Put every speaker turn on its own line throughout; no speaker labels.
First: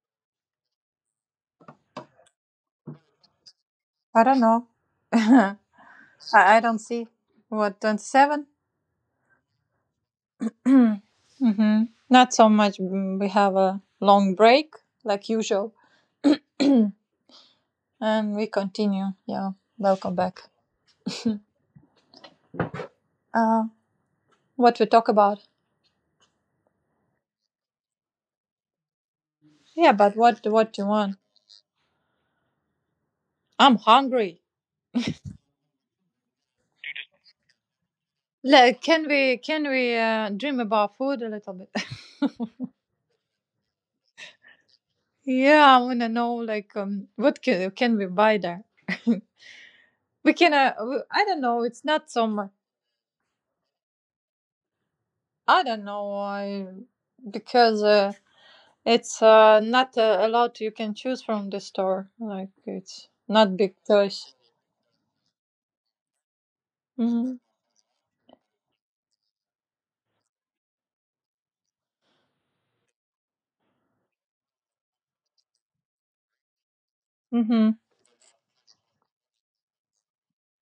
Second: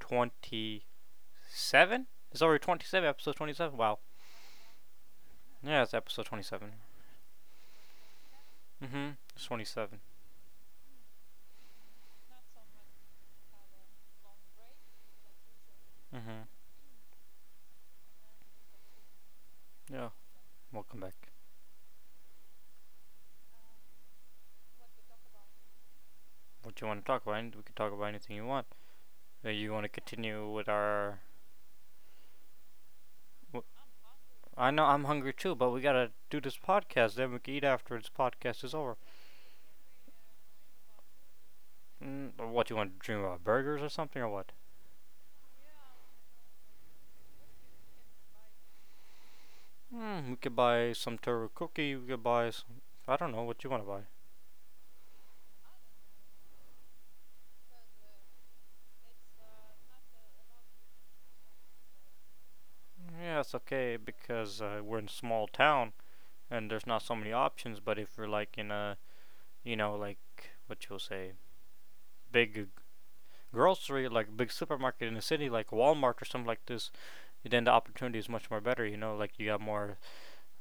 27? It's already 27, episode 27? Wow.
I don't know. I,
Yeah, it's episode
I
27.
don't see. What, 27?
Mm hmm. It's 27.
Hmm. Not so much. We have a long break, like usual,
Mm hmm.
and we continue. Yeah,
Yeah.
welcome back.
Welcome back.
Uh, what we talk about?
What you want to talk about? We can talk about anything you want. You want to
Yeah, but what
continue with
what do you want?
our.
I'm hungry.
I know I'm hungry too, but we gotta do this podcast. Then we can eat after this podcast is
Like,
over.
can we dream about food a little bit?
What you want to dream about? Burgers or something or what?
Yeah, I wanna know like what can we buy there? We
We
can.
could buy some
I don't
Toro
know. It's
cookie. We
not
could
so much.
buy some. I don't know what you want to buy.
I don't know. I because. It's not a lot you can choose from the store. Like it's
Yeah,
not
it's
big
okay
choice.
because we're in a small town, and there's not so many
Mhm.
options. But if we're like in a, like what you'll say, big grocery, like big supermarket in the city, like Walmart or something like this, then the
Mhm.
opportunity is much more better. You know, like you got more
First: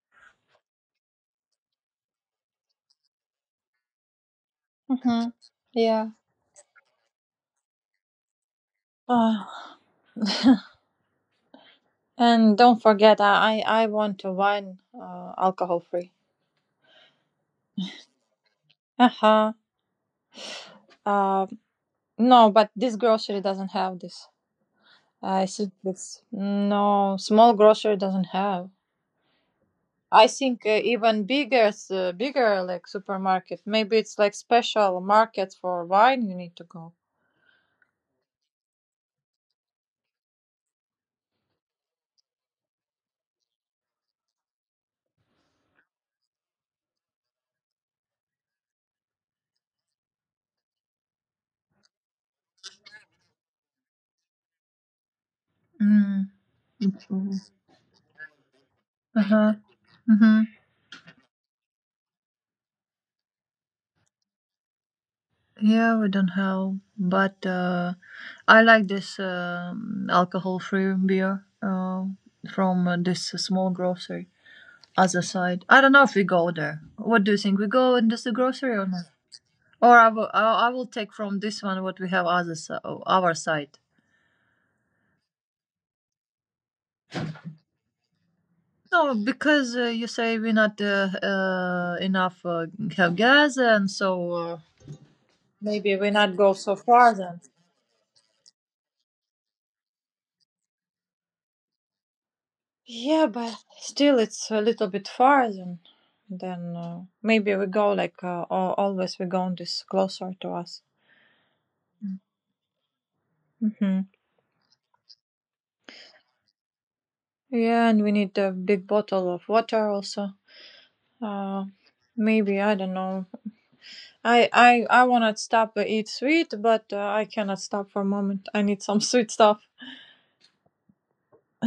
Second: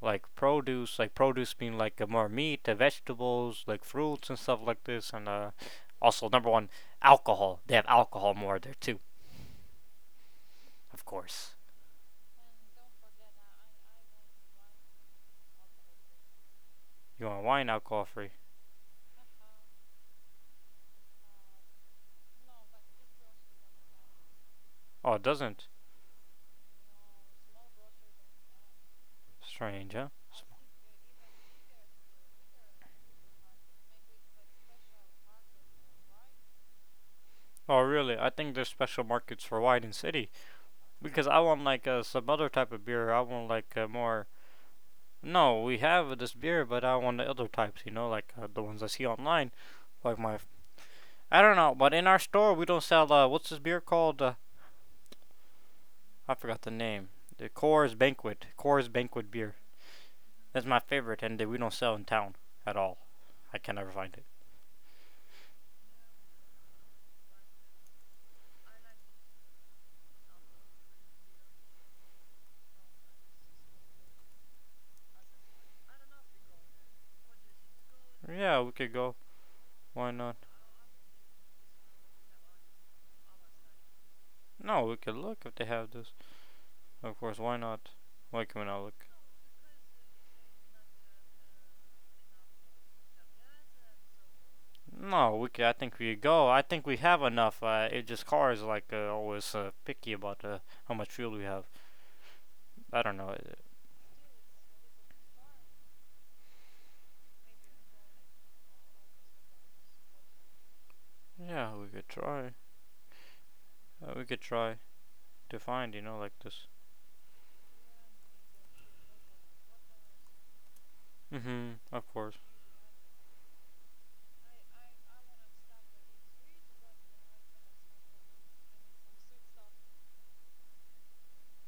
like produce being like more meat, the vegetables, like fruits and stuff like this, and
Mhm. Yeah.
also number one, alcohol. They have alcohol more there too,
Uh,
of course.
and don't forget, I want to wine alcohol free.
You want wine alcohol free?
Uh huh. Uh, no, but this grocery doesn't have this.
Oh, it
I
doesn't.
think this no small grocery doesn't have.
Strange, huh?
I think even bigger, like supermarket. Maybe it's like special market for wine. You need to go.
Oh, really? I think there's special markets for wine in city because I want like some other type of beer. I want like more. No, we have this beer, but I want the other types, like the ones I see online. Like my. I don't know, but in our store, we don't sell. What's this beer called?
Mm.
I forgot the name. The Coors Banquet. Coors
Uh
Banquet
huh.
beer.
Hmm.
That's my favorite, and we don't sell in town at all. I can never find it.
Yeah, we don't have, but I like this alcohol-free beer uh, from this small grocery. Other side, I don't know if we go there. What do you think? We go in this
Yeah,
grocery
we
or
could
not?
go.
Or I
Why
will,
not?
I I will take from this one what we have our side.
No, we could look if they have this. Of course, why not? Why can we not look?
No, because you say we not enough have gas, and so uh,
No, we could, I
maybe
think
we
we could
not
go.
go
I
so
think we
far
have
then.
enough. It just Coors like always picky about how much fuel we have. I don't
Yeah,
know.
but still, it's a little bit far. Then, maybe we go like always. We go on this closer to us.
Yeah, we could try.
Hmm.
We could try to find, like this.
Yeah, and we need a big bottle of water also. Uh,
Mhm. Of course.
Maybe I don't know. I wanna stop to eat sweet, but I cannot stop for a moment. I need some sweet stuff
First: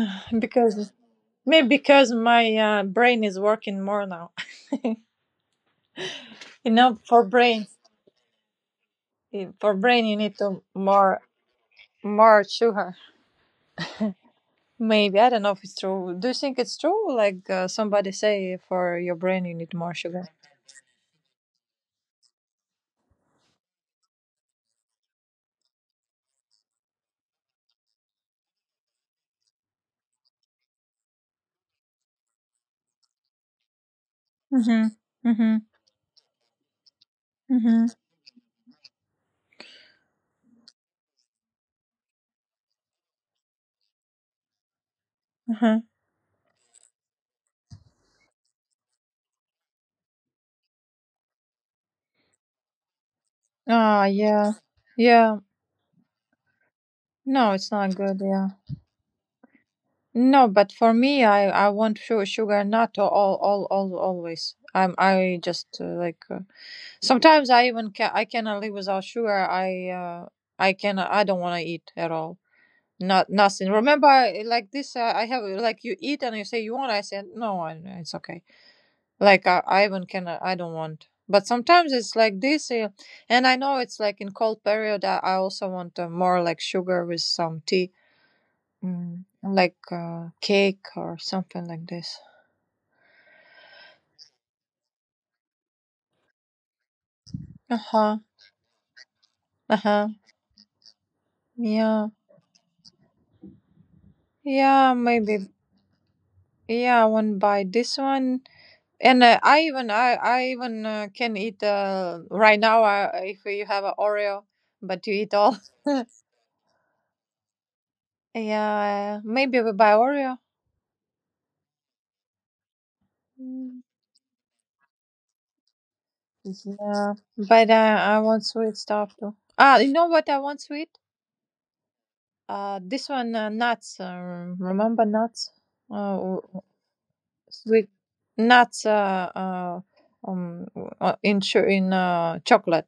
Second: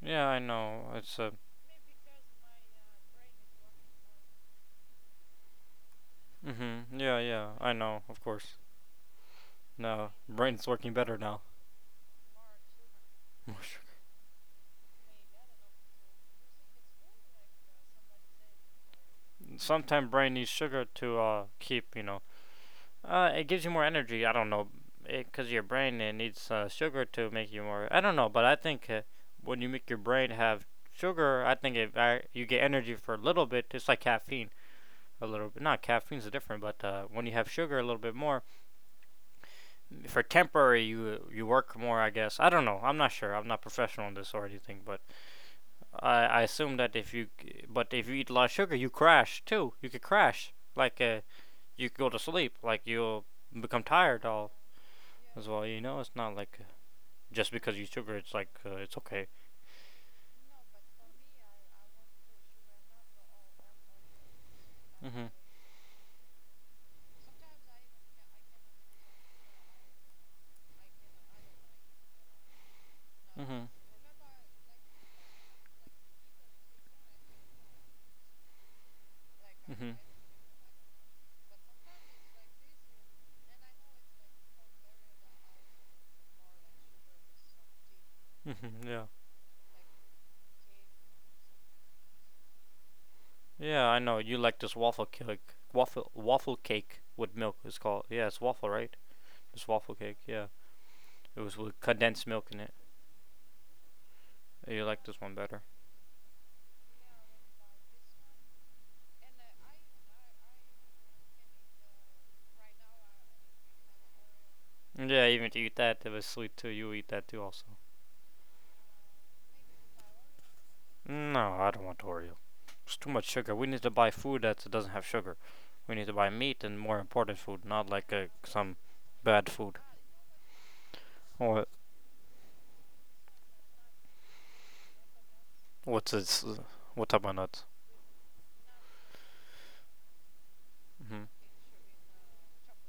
Yeah, I know.
because
It's a.
maybe because my brain is working more now.
Mhm. Yeah,
For
yeah.
brain
I know. Of course. No,
you need to
brain's working better
more
now.
more sugar.
sugar.
Maybe I don't know if it's true. Do you think it's true? Like somebody say, for your brain you need more
Sometimes
sugar.
brain needs sugar to keep, you know. It gives you more energy. I don't know, cause your brain it needs sugar to make you more. I don't know, but I think when you make your brain have sugar, I think if I, you get energy for a little bit. It's like caffeine.
Mhm.
A little
Mhm.
bit. Not caffeine's different, but when you have sugar a
Mhm.
little bit more, for temporary you work more, I guess. I don't know. I'm not sure. I'm not professional in this or anything, but
Mhm.
I assume that if you but if you eat a lot of sugar, you crash too. You could crash like you could go to sleep, like you'll become
Ah,
tired
yeah,
all
yeah.
as well. You know, it's not like
No,
just
it's
because you eat
not
sugar,
good.
it's
Yeah.
like it's okay.
No, but for me, I want sugar, not all all always. I'm
Mhm.
I just like sometimes I cannot live without sugar. I don't want to eat at all. Not nothing.
Mhm.
Remember, like this, I have like you eat and you say you want. I said no, it's okay. Like I
Mhm.
even can I don't want. But sometimes it's like this, and I know it's like in cold period. I also want more like sugar with some tea,
Mhm. Yeah.
like cake or something like this.
Yeah, I know. You like this waffle cake. Waffle cake with milk is
Uh
called.
huh.
Yeah, it's waffle, right? This
Uh
waffle
huh.
cake, yeah. It was with
Yeah.
condensed milk in it. You
Yeah.
like this one
Maybe.
better.
Yeah. I want buy this one, and I even can eat right now. If you have a Oreo, but you
Yeah,
eat
even if
all.
you eat that, if it's sweet too, you eat that too also.
Yeah. Maybe we buy Oreo.
No, I don't want Oreo. It's too much sugar. We need
Mm.
to buy food that doesn't have sugar. We need to buy meat and more
Yeah,
important food,
but
not like
I want
some
sweet stuff too.
bad food.
Ah, you know what I want sweet?
What?
This one nuts. Remember nuts?
What's
Uh, w-
this?
w-
What type of nuts?
sweet nuts.
hmm
In chocolate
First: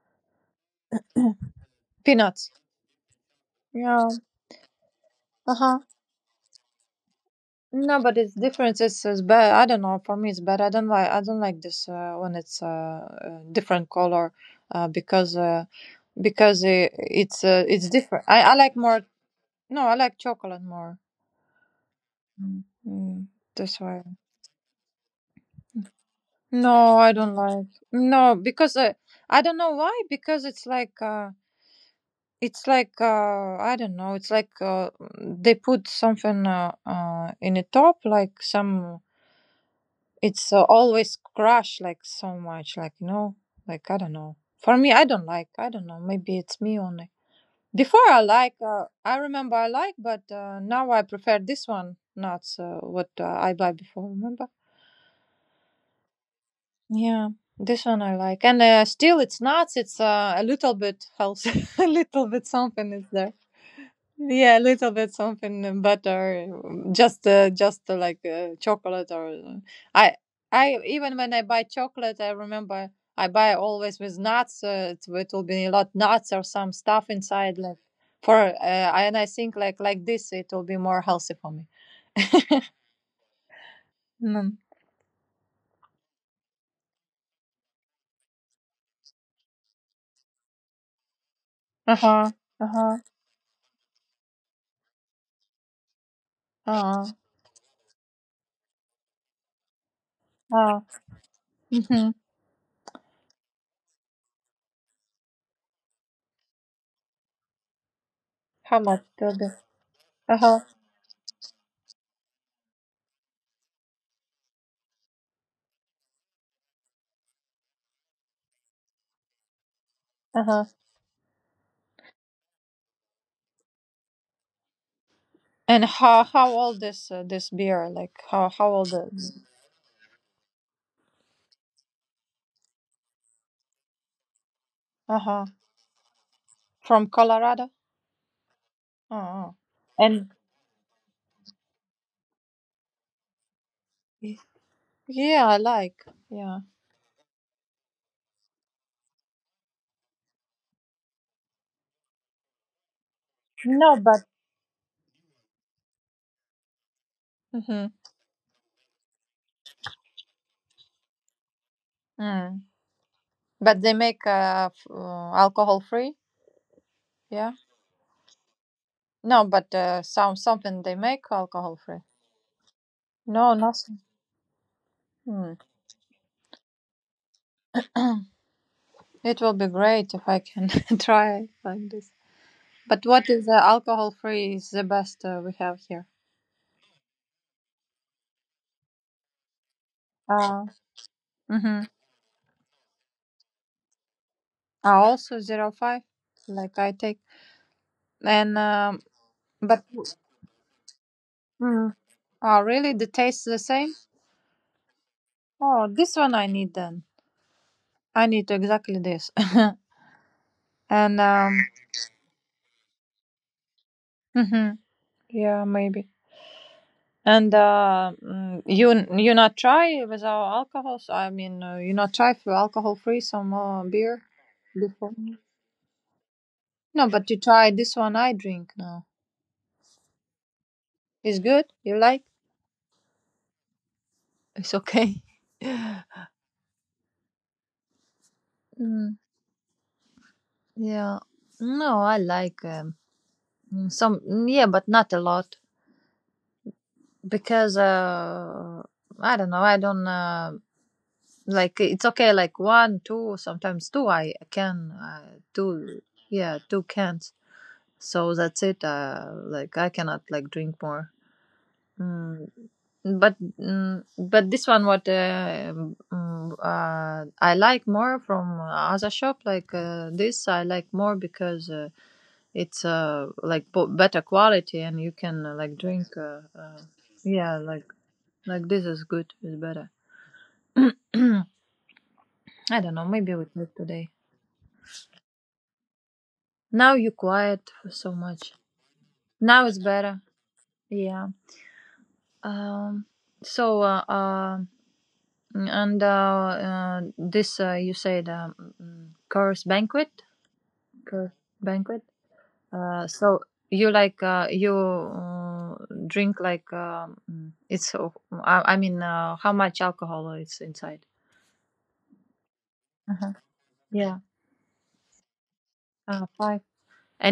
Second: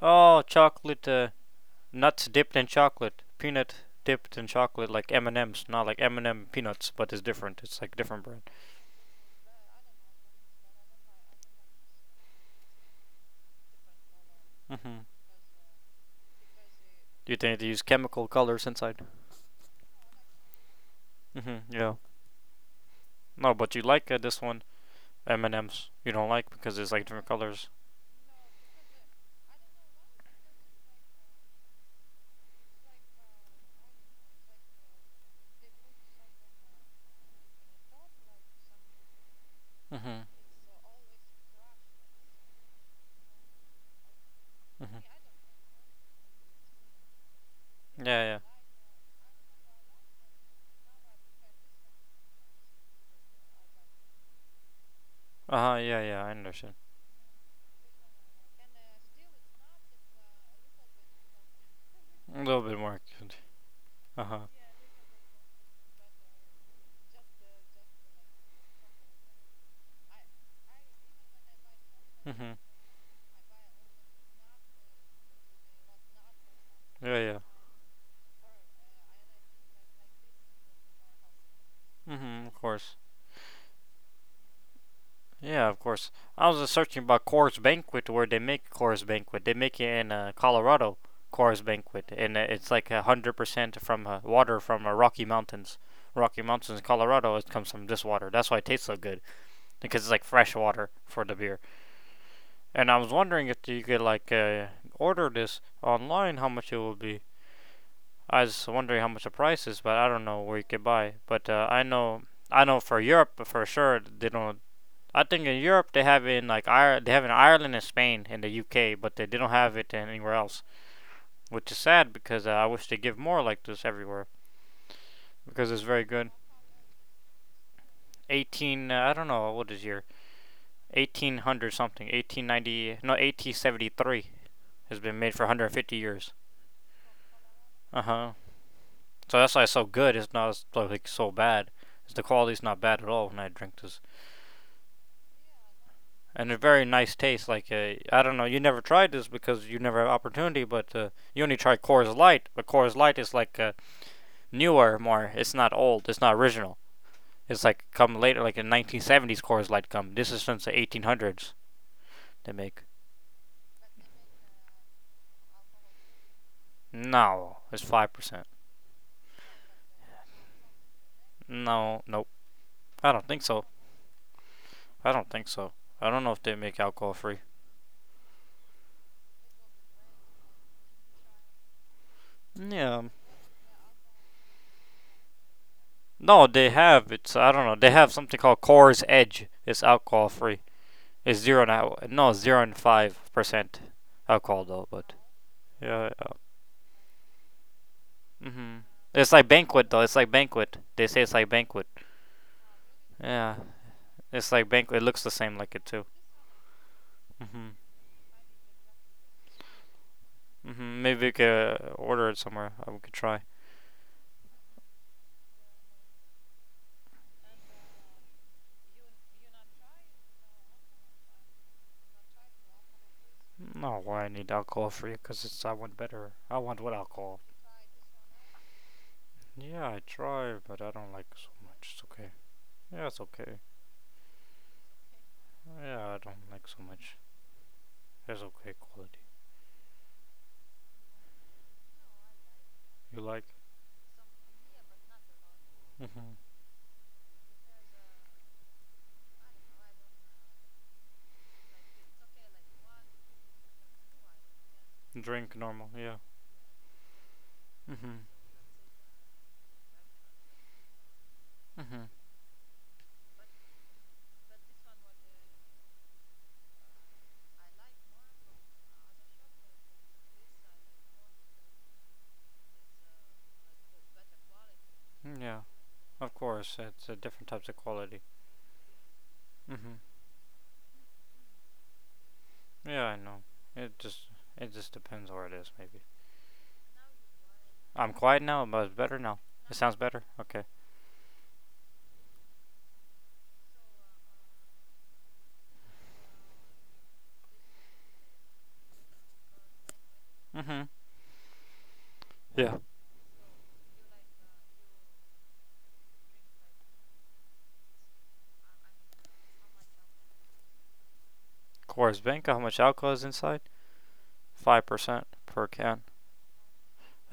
Oh, chocolate. Nuts
peanuts.
dipped in chocolate, peanut
Yeah.
dipped in chocolate, like M and
Uh
M's,
huh.
not like M and M peanuts, but it's different. It's like
No, but
different
it's
brand.
different. It's bad. I don't know. For me, it's bad. I don't like. I don't like this when it's different color, uh,
Mm-hmm.
because uh, because
You
it's
think
uh,
they use
it's different.
chemical
I
colors
like more.
inside?
No, I like chocolate more.
Mm-hmm. Yeah.
Mm, mm,
No, but
that's
you
why.
like this one M and M's. You don't like because it's
No,
like
I
different
don't like.
colors.
No, because I don't know why. Because it's like, I don't know. It's like they put something in the top, like some.
Mm-hmm.
It's always crushed like so much, like like I don't know. For me, I
Mm-hmm.
don't like. I don't know. Maybe it's me only. Before I
Yeah, yeah.
like, I remember I like, but now I prefer this one, not what I buy before. Remember.
Uh huh. Yeah, yeah. I understand.
Yeah, this one I like, and still it's nuts. It's a little bit healthy, a little
A
bit
little bit
something
more.
is there.
Uh huh.
Yeah, a little bit something butter, just like chocolate or I I even when I buy chocolate, I
Mm-hmm.
remember I buy always with nuts. It will be a lot nuts or some stuff
Yeah, yeah.
inside, like for and I think like this, it will be more healthy for me.
Mm-hmm. Of course.
Mm.
Yeah, of course. I was just searching about Coors Banquet where they make Coors Banquet. They make it in Colorado, Coors
Uh
Banquet,
huh.
and
Uh
it's like
huh.
100% from water from Rocky Mountains. Rocky
Uh
Mountains,
huh.
Colorado. It comes from this water. That's why it tastes so good because it's like fresh
Uh huh.
water for the beer.
Mhm.
And I was wondering if you could like order this online, how much it will be. I was
How
wondering
much?
how much the price is, but I don't
Uh
know where
huh.
you could buy. But I know for Europe for sure they don't. I think in Europe they have it in like Ireland, they have it in Ireland and Spain and the UK, but they don't have it anywhere else,
Uh-huh.
which is sad because I wish they give more like this everywhere because
And
it's very
how
good.
old is this beer? Like how old
18, I don't
is?
know what is year, 1800 something, 1890, no 1873, has been made
Uh-huh.
for 150 years.
From Colorado?
Uh huh. So
Oh.
that's why it's so good.
And
It's not like so bad. The quality's not bad at all when I drink this.
yeah, I like.
And a
Yeah.
very nice taste. Like I don't know, you never tried this because you never had opportunity, but you only tried Coors Light. But Coors Light is like
No, but
newer, more. It's not old. It's not original. It's
hmm.
like come later, like in 1970s Coors Light come. This is since the 1800s they
Mm.
make.
But they make alcohol free? Yeah.
No, it's 5%.
No, but something they make alcohol
No,
free.
nope. I don't think
No,
so.
nothing.
I don't think
Hmm.
so. I don't know if they make alcohol free.
It will be great if I can try like this.
Yeah.
But what is the alcohol free is the best we have here?
No, they have. It's I don't know. They have something called Coors Edge. It's alcohol free.
Uh,
It's zero
mhm.
now. No, 0 and 5% alcohol though.
Are
But
also 0.5,
yeah, yeah.
like I take. And
hmm It's like
but
banquet though. It's like banquet. They say it's like banquet.
mm, oh really? The taste
Yeah,
the same?
it's like banquet. It looks the same like it
Oh,
too.
this one I need then.
hmm
I need exactly this. And
Maybe we could order it somewhere. We could try.
mhm, yeah, maybe. And you not try without alcohol? So, I mean, you not try for alcohol free some
No,
beer
why I need alcohol
before?
free? Cause it's I want better. I want with
No, but you
alcohol.
try this one I drink now.
Yeah, I try, but I don't like
It's
so
good.
much.
You
It's
like?
okay. Yeah, it's okay.
It's okay.
Yeah, I don't like so much. It's okay
Mm,
quality.
yeah. No, I like.
You like?
Some yeah, but not a lot
hmm
because I don't know. I don't like it's okay. Like one, two, sometimes two. I can
Drink normal.
two.
Yeah.
Yeah, two cans.
Mhm.
So that's it. Like I cannot like drink more.
Mhm.
Mm, but this one what I like more from other shop like this I like more because it's like better quality and you
Mm,
can
yeah.
like drink
Of course, it's different
yeah
types of
like
quality.
this is good. It's better.
Mhm.
I don't
Yeah,
know.
I
Maybe
know.
we talk
It
today.
just it just depends where it is, maybe.
Now you quiet for
I'm
so much.
quiet now, but it's better now.
Now
It
it's
sounds
better.
better. Okay.
Yeah. um so and this you said curse banquet,
Mhm.
curse banquet
Yeah.
So you like you drink like it's I mean how much alcohol is inside?
Coors Bank. How much alcohol is
Uh-huh.
inside?
Yeah,
5% per can.
five.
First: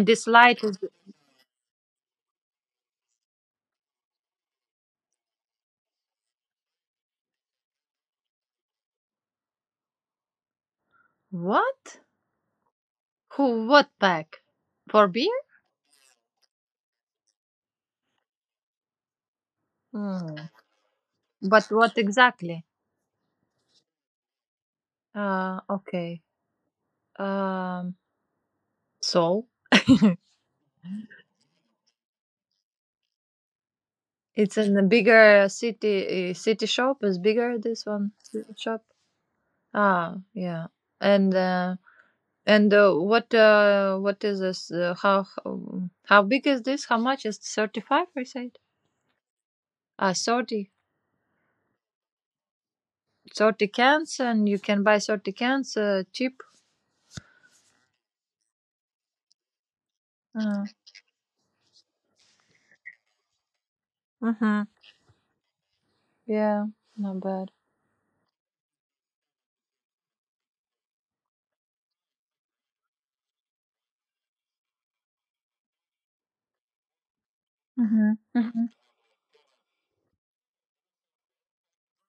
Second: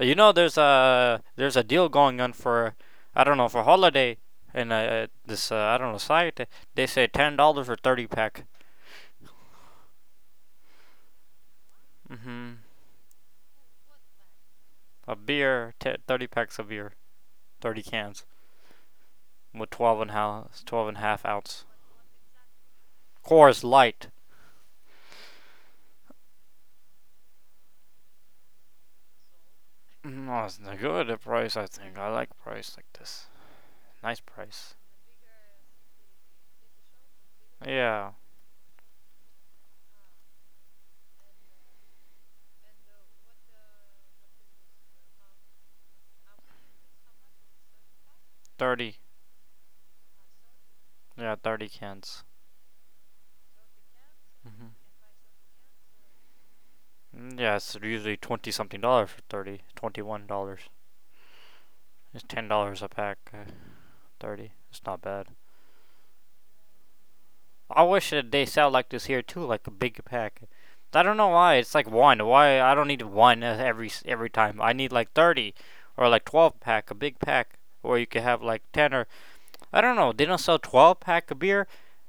You
this
know, there's
light is
a there's a deal going on for I don't know for holiday in this I don't know site. They say $10 for 30 pack.
what?
Mhm.
Who? What pack? For
A
beer?
beer, 30 packs of beer, 30 cans with 12 and,
Mm.
half, 12 and half ounce.
But what exactly?
Coors Light.
Okay. Um, so
No, it's not good at price, I think. I like price like this. Nice
it's
price.
in a bigger city. City shop is bigger. This
Yeah,
one city shop. Ah, yeah. And uh, And what is this? How big is this? How much is 35? I said.
30.
Ah, 30.
Yeah, 30 cans.
30 cans, and you can buy 30 cans cheap.
Mm-hmm. Yeah, it's usually 20 something dollars for 30. $21.
Uh,
It's $10 a pack. 30.
Mm-hmm.
It's not bad.
Yeah, not bad.
I wish that they sell like this here too, like a big pack. I don't know why it's like one. Why I don't need one every time. I need like 30 or like 12 pack, a big pack, or you
Mm-hmm.
could have like
Mm-hmm.
ten or I don't know. They don't sell 12 pack of beer.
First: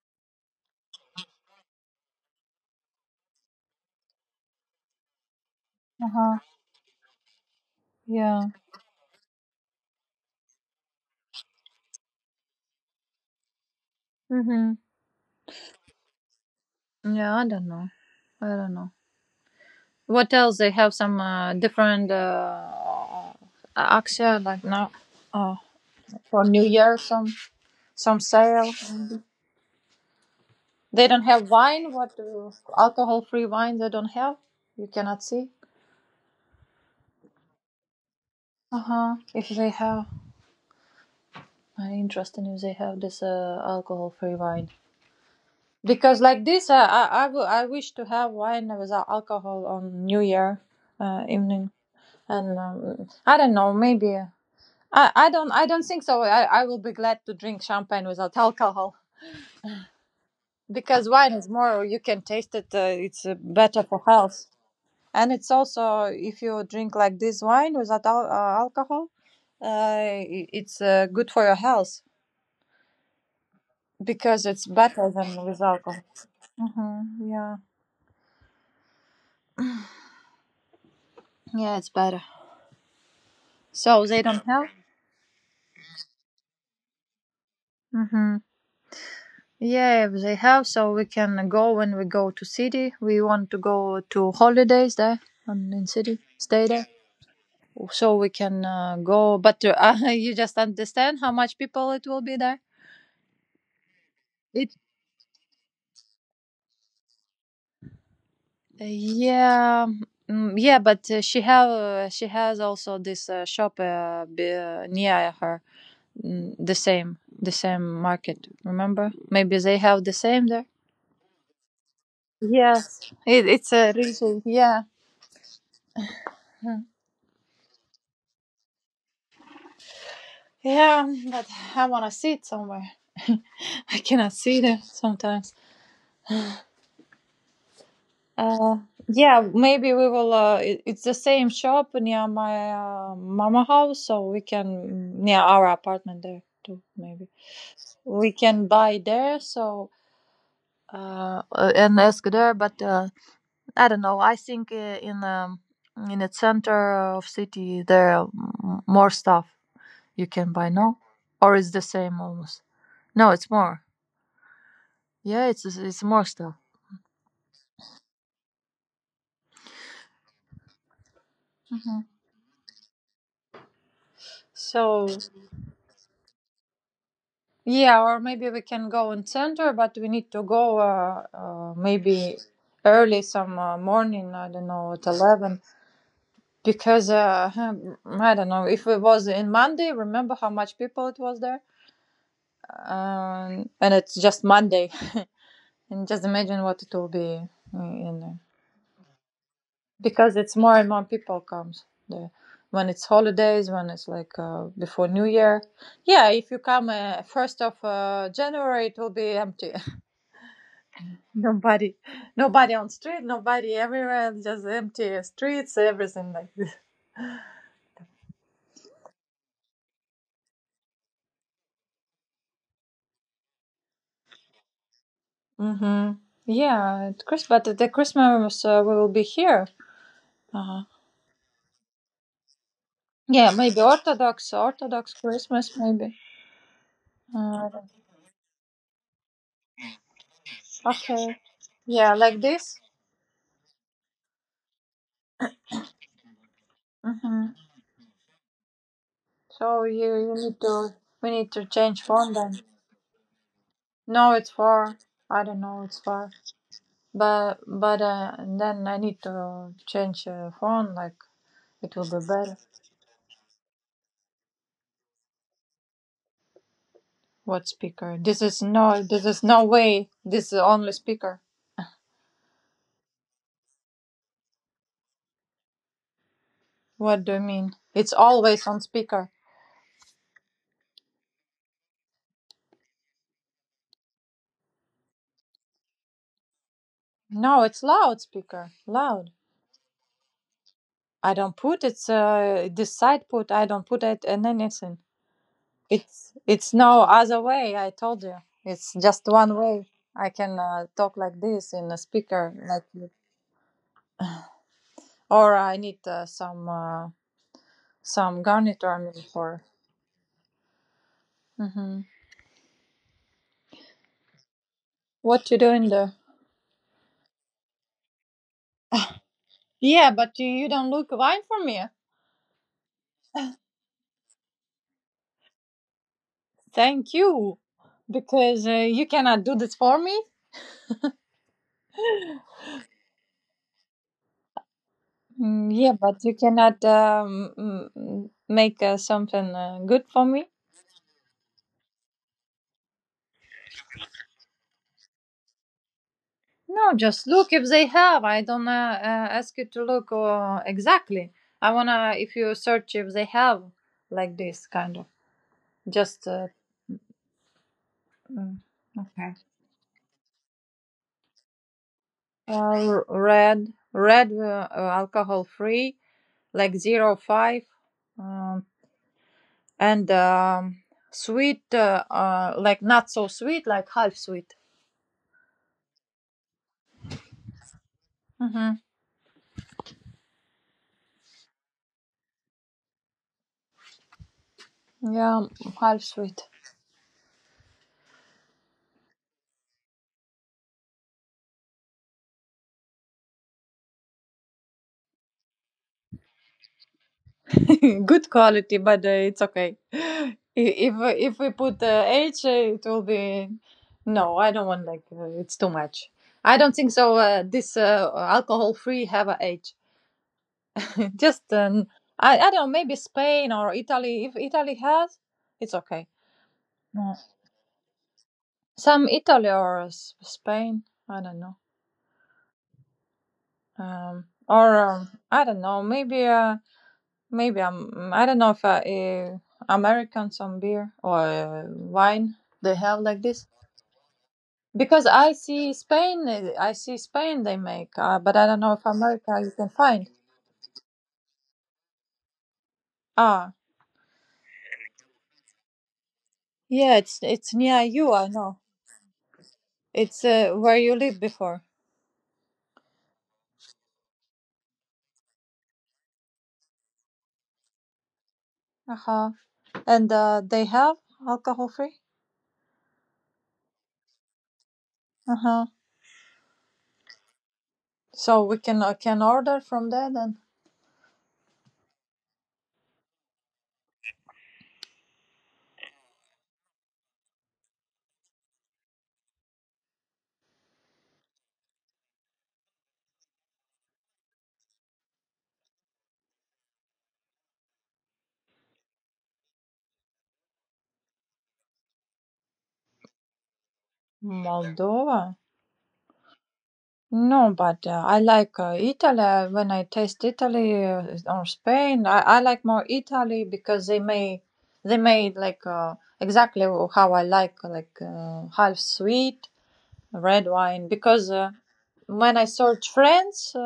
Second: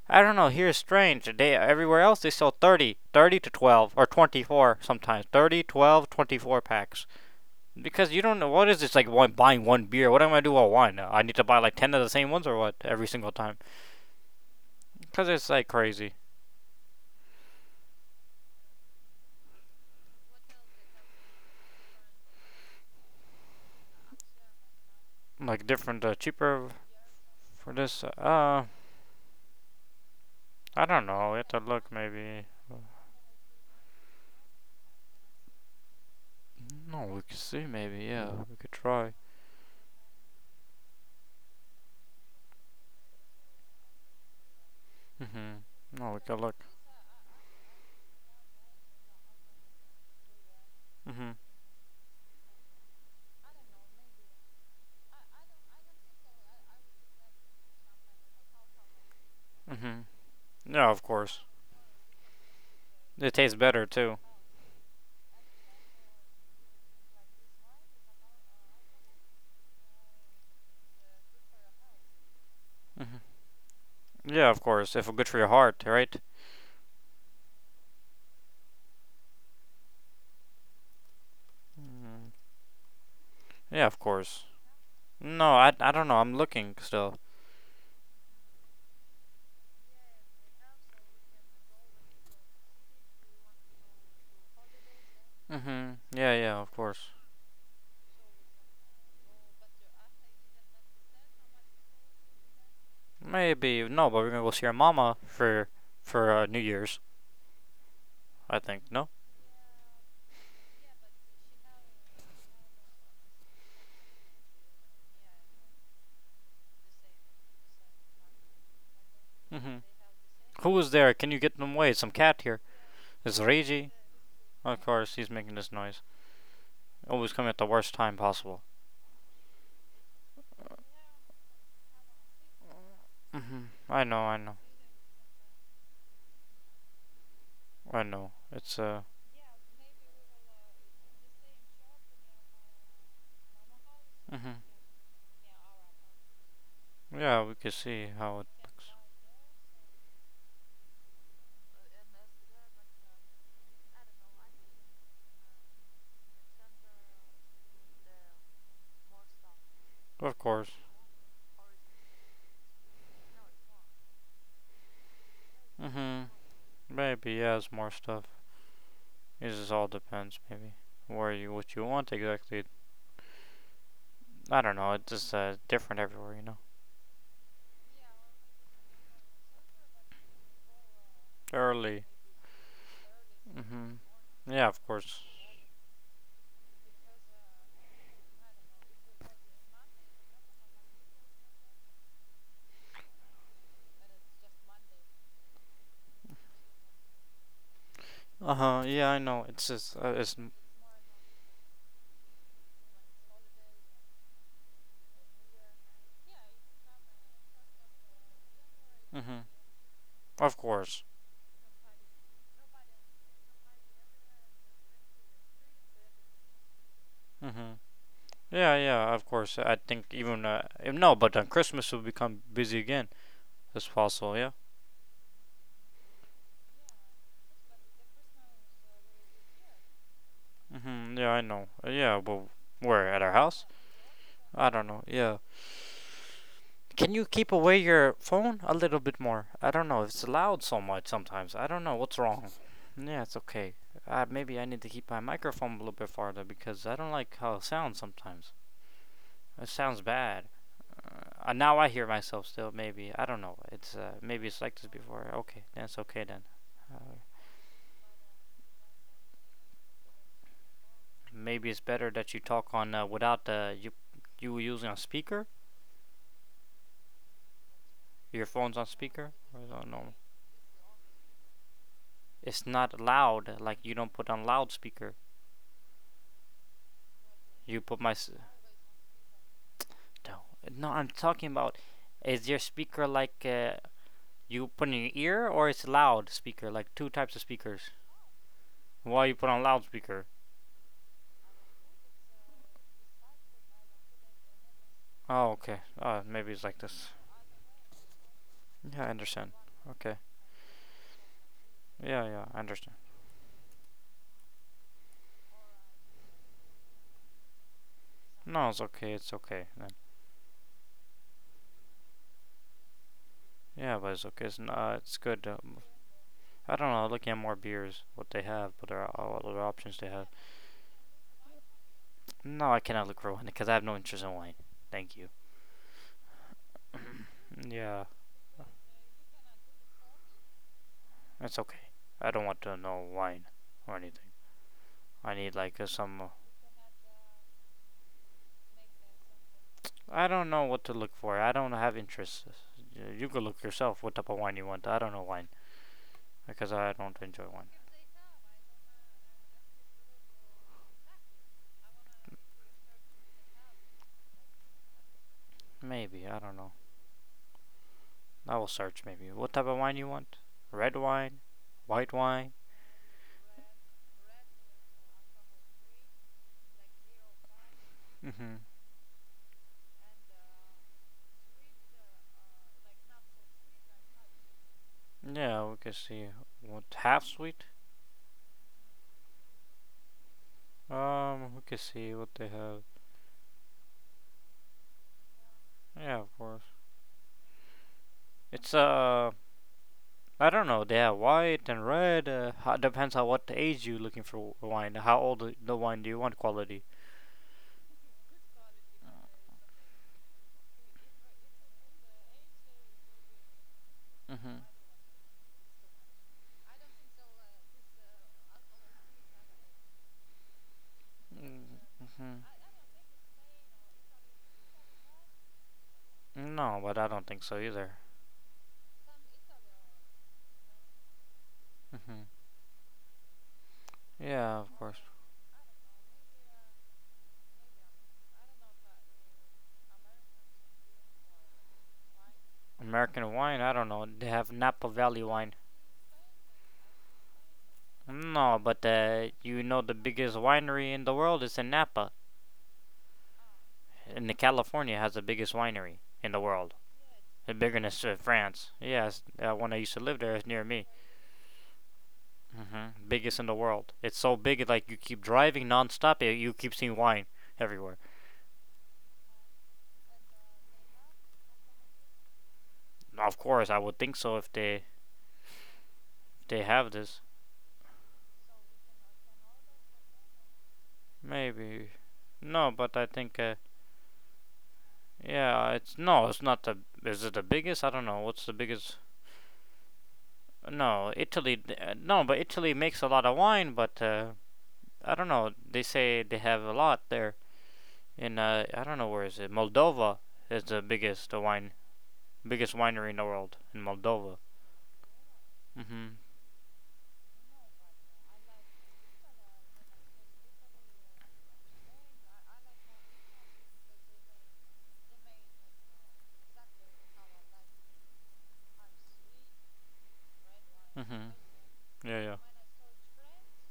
I don't know. Here is strange. They everywhere else they sell 30, 30 to 12 or 24 sometimes. 30, 12, twenty
Uh-huh.
four packs because you don't
Yeah.
know what is this like one buying one beer. What am I gonna do with one? I need to buy like ten of the same ones or what every single time
Mm-hmm.
because it's like crazy.
Yeah, I don't know. I don't know. What else? They have some different action like now uh,
Like different,
for New
cheaper
Year, some
for this?
some sale.
I don't
They don't
know. We have
have
to look
wine. What
maybe.
do alcohol-free wine they don't have? You cannot see.
No, we could see maybe. Yeah, we could
Uh
try.
huh. If they have, I interesting if they have this alcohol-free wine.
Mhm. No, we
Because
could
like
look.
this, I wish to have wine without alcohol on New Year
Mhm.
evening, and I don't know. Maybe I don't think so. I will be glad to drink champagne without alcohol
Mhm. Yeah, of
because wine
course.
is more. You can taste it. It's
It tastes
better
better
for
too.
health. And it's also if you drink like this wine without alcohol, uh, it's good for your health
Mhm.
because
Yeah, of
it's
course. If
better
it's good for
than
your
with
heart,
alcohol.
right?
Hmm. Yeah, yeah, it's better.
Mm. Yeah, of
So they
course.
don't have.
No, I don't know. I'm looking still.
Hmm. Yeah, if they have, so we can go when we go to city. We want to go to holidays there and in
Mhm.
city
Yeah, yeah,
stay
of
there,
course.
so we can go. But you just understand how much people it will be there.
Maybe no, but we're gonna go see
It
your mama for New Year's. I think no.
Yeah, mm, yeah, but she has also this shop near her. The same market. Remember? Maybe they
Mhm.
have the same there.
Who is there? Can you get them away? Some cat here. It's
It's
Reggie.
a region.
Of
Yeah,
course, he's making this noise. Always coming at the worst time possible. Uh,
yeah, but I wanna see it somewhere.
Mm-hmm.
I
I know,
cannot
I know,
see them sometimes.
I know.
Uh, yeah, maybe we will. It's the same shop near my mama house, so we
Mm-hmm.
can near our apartment there too. Maybe.
Yeah, we can see
We
how it
can
looks.
buy there, so and ask there. But I don't know, I think in in the center of city there are more stuff you
Of
can buy,
course.
no? Or it's the same almost? No, it's more. Yeah, it's it's
Mm-hmm.
more stuff.
Maybe he has more stuff. It just all depends, maybe. What you want exactly. I don't know,
So
it's just, different everywhere, you know.
yeah, or maybe we can go in center, but we need to go
Early.
maybe early some
Mm-hmm.
morning, I
Yeah,
don't
of
know, at
course.
11. Because I don't know, if it was in Monday, remember how much people it was there, and it's just Monday, and just imagine what it will be in there.
Uh-huh, yeah, I know. It's just, it's,
Because it's more and more people comes there when it's holidays, when it's like before New Year. Yeah, if you come first of January, it will be
mm-hmm.
empty.
Of course.
Nobody, nobody on street, nobody everywhere, just empty streets, everything like this.
hmm yeah, of course. I think even no, but then Christmas will become busy again. It's possible, yeah.
Hmm Yeah, at Chris, but the Christmas we will be here. Uh-huh.
Yeah, I know. Yeah, well, where at our
Yeah,
house?
maybe Orthodox,
I don't know.
Orthodox
Yeah.
Christmas, maybe.
Can you keep
Uh,
away your phone a little bit more? I don't know. It's loud so much
okay.
sometimes. I don't know
Yeah,
what's
like
wrong.
this.
Yeah, it's okay. Maybe I need to keep my microphone a little bit farther because I don't like how
Mm-hmm.
it sounds sometimes. It
So
sounds
you
bad.
need to, we need to
Now I hear
change phone
myself
then.
still. Maybe I don't know. It's
No,
maybe
it's
it's like this
far.
before.
I
Okay,
don't know,
that's
it's
okay
far.
then. Uh,
But then I need to change phone. Like
Maybe it's
it
better
will be
that you
better.
talk on without you using a speaker.
What speaker?
Your
This is
phone's on
no. This
speaker.
is
Or is
no
it on normal?
way. This is only speaker.
It's not loud. Like you don't put on loudspeaker.
What do you
You
mean?
put my
It's
s-
always on speaker.
No. No, I'm talking about. Is your speaker like you put in your ear or it's loud speaker? Like two types of
No, it's
speakers.
loudspeaker.
Why you
Loud.
put on loudspeaker?
I don't put, it's this side put. I don't put it in anything.
Oh, okay.
It's
Maybe it's like
it's no
this.
other way, I told you. It's
Yeah, I
just
understand.
one way.
Okay.
I can talk like this in a
Yeah, yeah,
speaker
I
like
understand.
you. Or I need some
No, it's
garniture, I
okay.
mean,
It's okay
for.
then.
Hmm
Yeah, but it's okay. It's not. It's good.
What you doing there?
I don't know. Looking at more beers, what they have, what other options they
Yeah,
have.
but you don't look wine for me.
No, I cannot look for wine because I have no interest in wine. Thank you.
Thank you,
Yeah,
because you cannot do this for me.
it's okay. I don't want to know wine or anything. I need
Mm,
like
yeah, but
some.
you cannot make something good for
I don't
me.
know what to look for. I don't have interests. You go look yourself. What type of wine you want? I don't know wine, because
No,
I don't
just
enjoy
look
wine.
if they have. I don't ask you to look exactly. I wanna if you search if they have like this kind of,
Maybe
just
I don't know.
mm,
I will search. Maybe
okay.
what type of wine you want? Red wine, white wine.
Red, alcohol free, like 0.5,
Mm-hmm.
um, and sweet like not so sweet, like half sweet.
Yeah, we can see what half sweet.
Mm-hmm.
We can see what they have.
Yeah, half
Yeah, of
sweet.
course. It's I don't know. They have white and red. Depends on what age you looking for wine. How old the wine do you want quality?
Good quality, but it's okay. I- If if we put age, it will be. No, I
Mhm.
don't want like it's too much. I don't think so. This alcohol free have a age. Just I
Mhm.
I don't know, maybe Spain or Italy. If Italy has, it's okay.
No, but I
Uh,
don't think so either.
Some Italy or Spain, I don't know.
hmm
Um,
Yeah, of
or
course.
um, I don't know. Maybe. Maybe I'm, I don't know if Americans on beer or wine they have like
American
this.
wine, I don't know. They have Napa
Because
Valley
I
wine.
see Spain. I see Spain they make, but I
No,
don't know
but
if America you
you
can
know the
find.
biggest winery in the world is in Napa.
Ah,
And the California has the biggest winery in the world.
yeah, it's it's
Bigger
near
than
you, I know.
France. Yes, when I used to live
It's
there, it's near
where
me.
you lived before.
Biggest in the world. It's so big, like you keep driving nonstop, you keep seeing wine everywhere.
Uh huh. And they have alcohol free.
Of course, I would think so
Uh huh.
if they have this.
So we can order from there then.
Maybe no, but I think yeah, it's no, it's not the. Is it the biggest? I don't know. What's the biggest? No, Italy. No, but Italy makes a lot of wine, but I don't know. They say they have a lot there. In I don't know where is it. Moldova is the biggest wine, biggest winery in the world in Moldova.
Moldova.
Mhm.
No, but I like Italy. When I taste Italy or Spain, I like more Italy, because they may, they made like exactly how I like half sweet red wine.
Mhm.
Because
Yeah, yeah.
when I search France uh,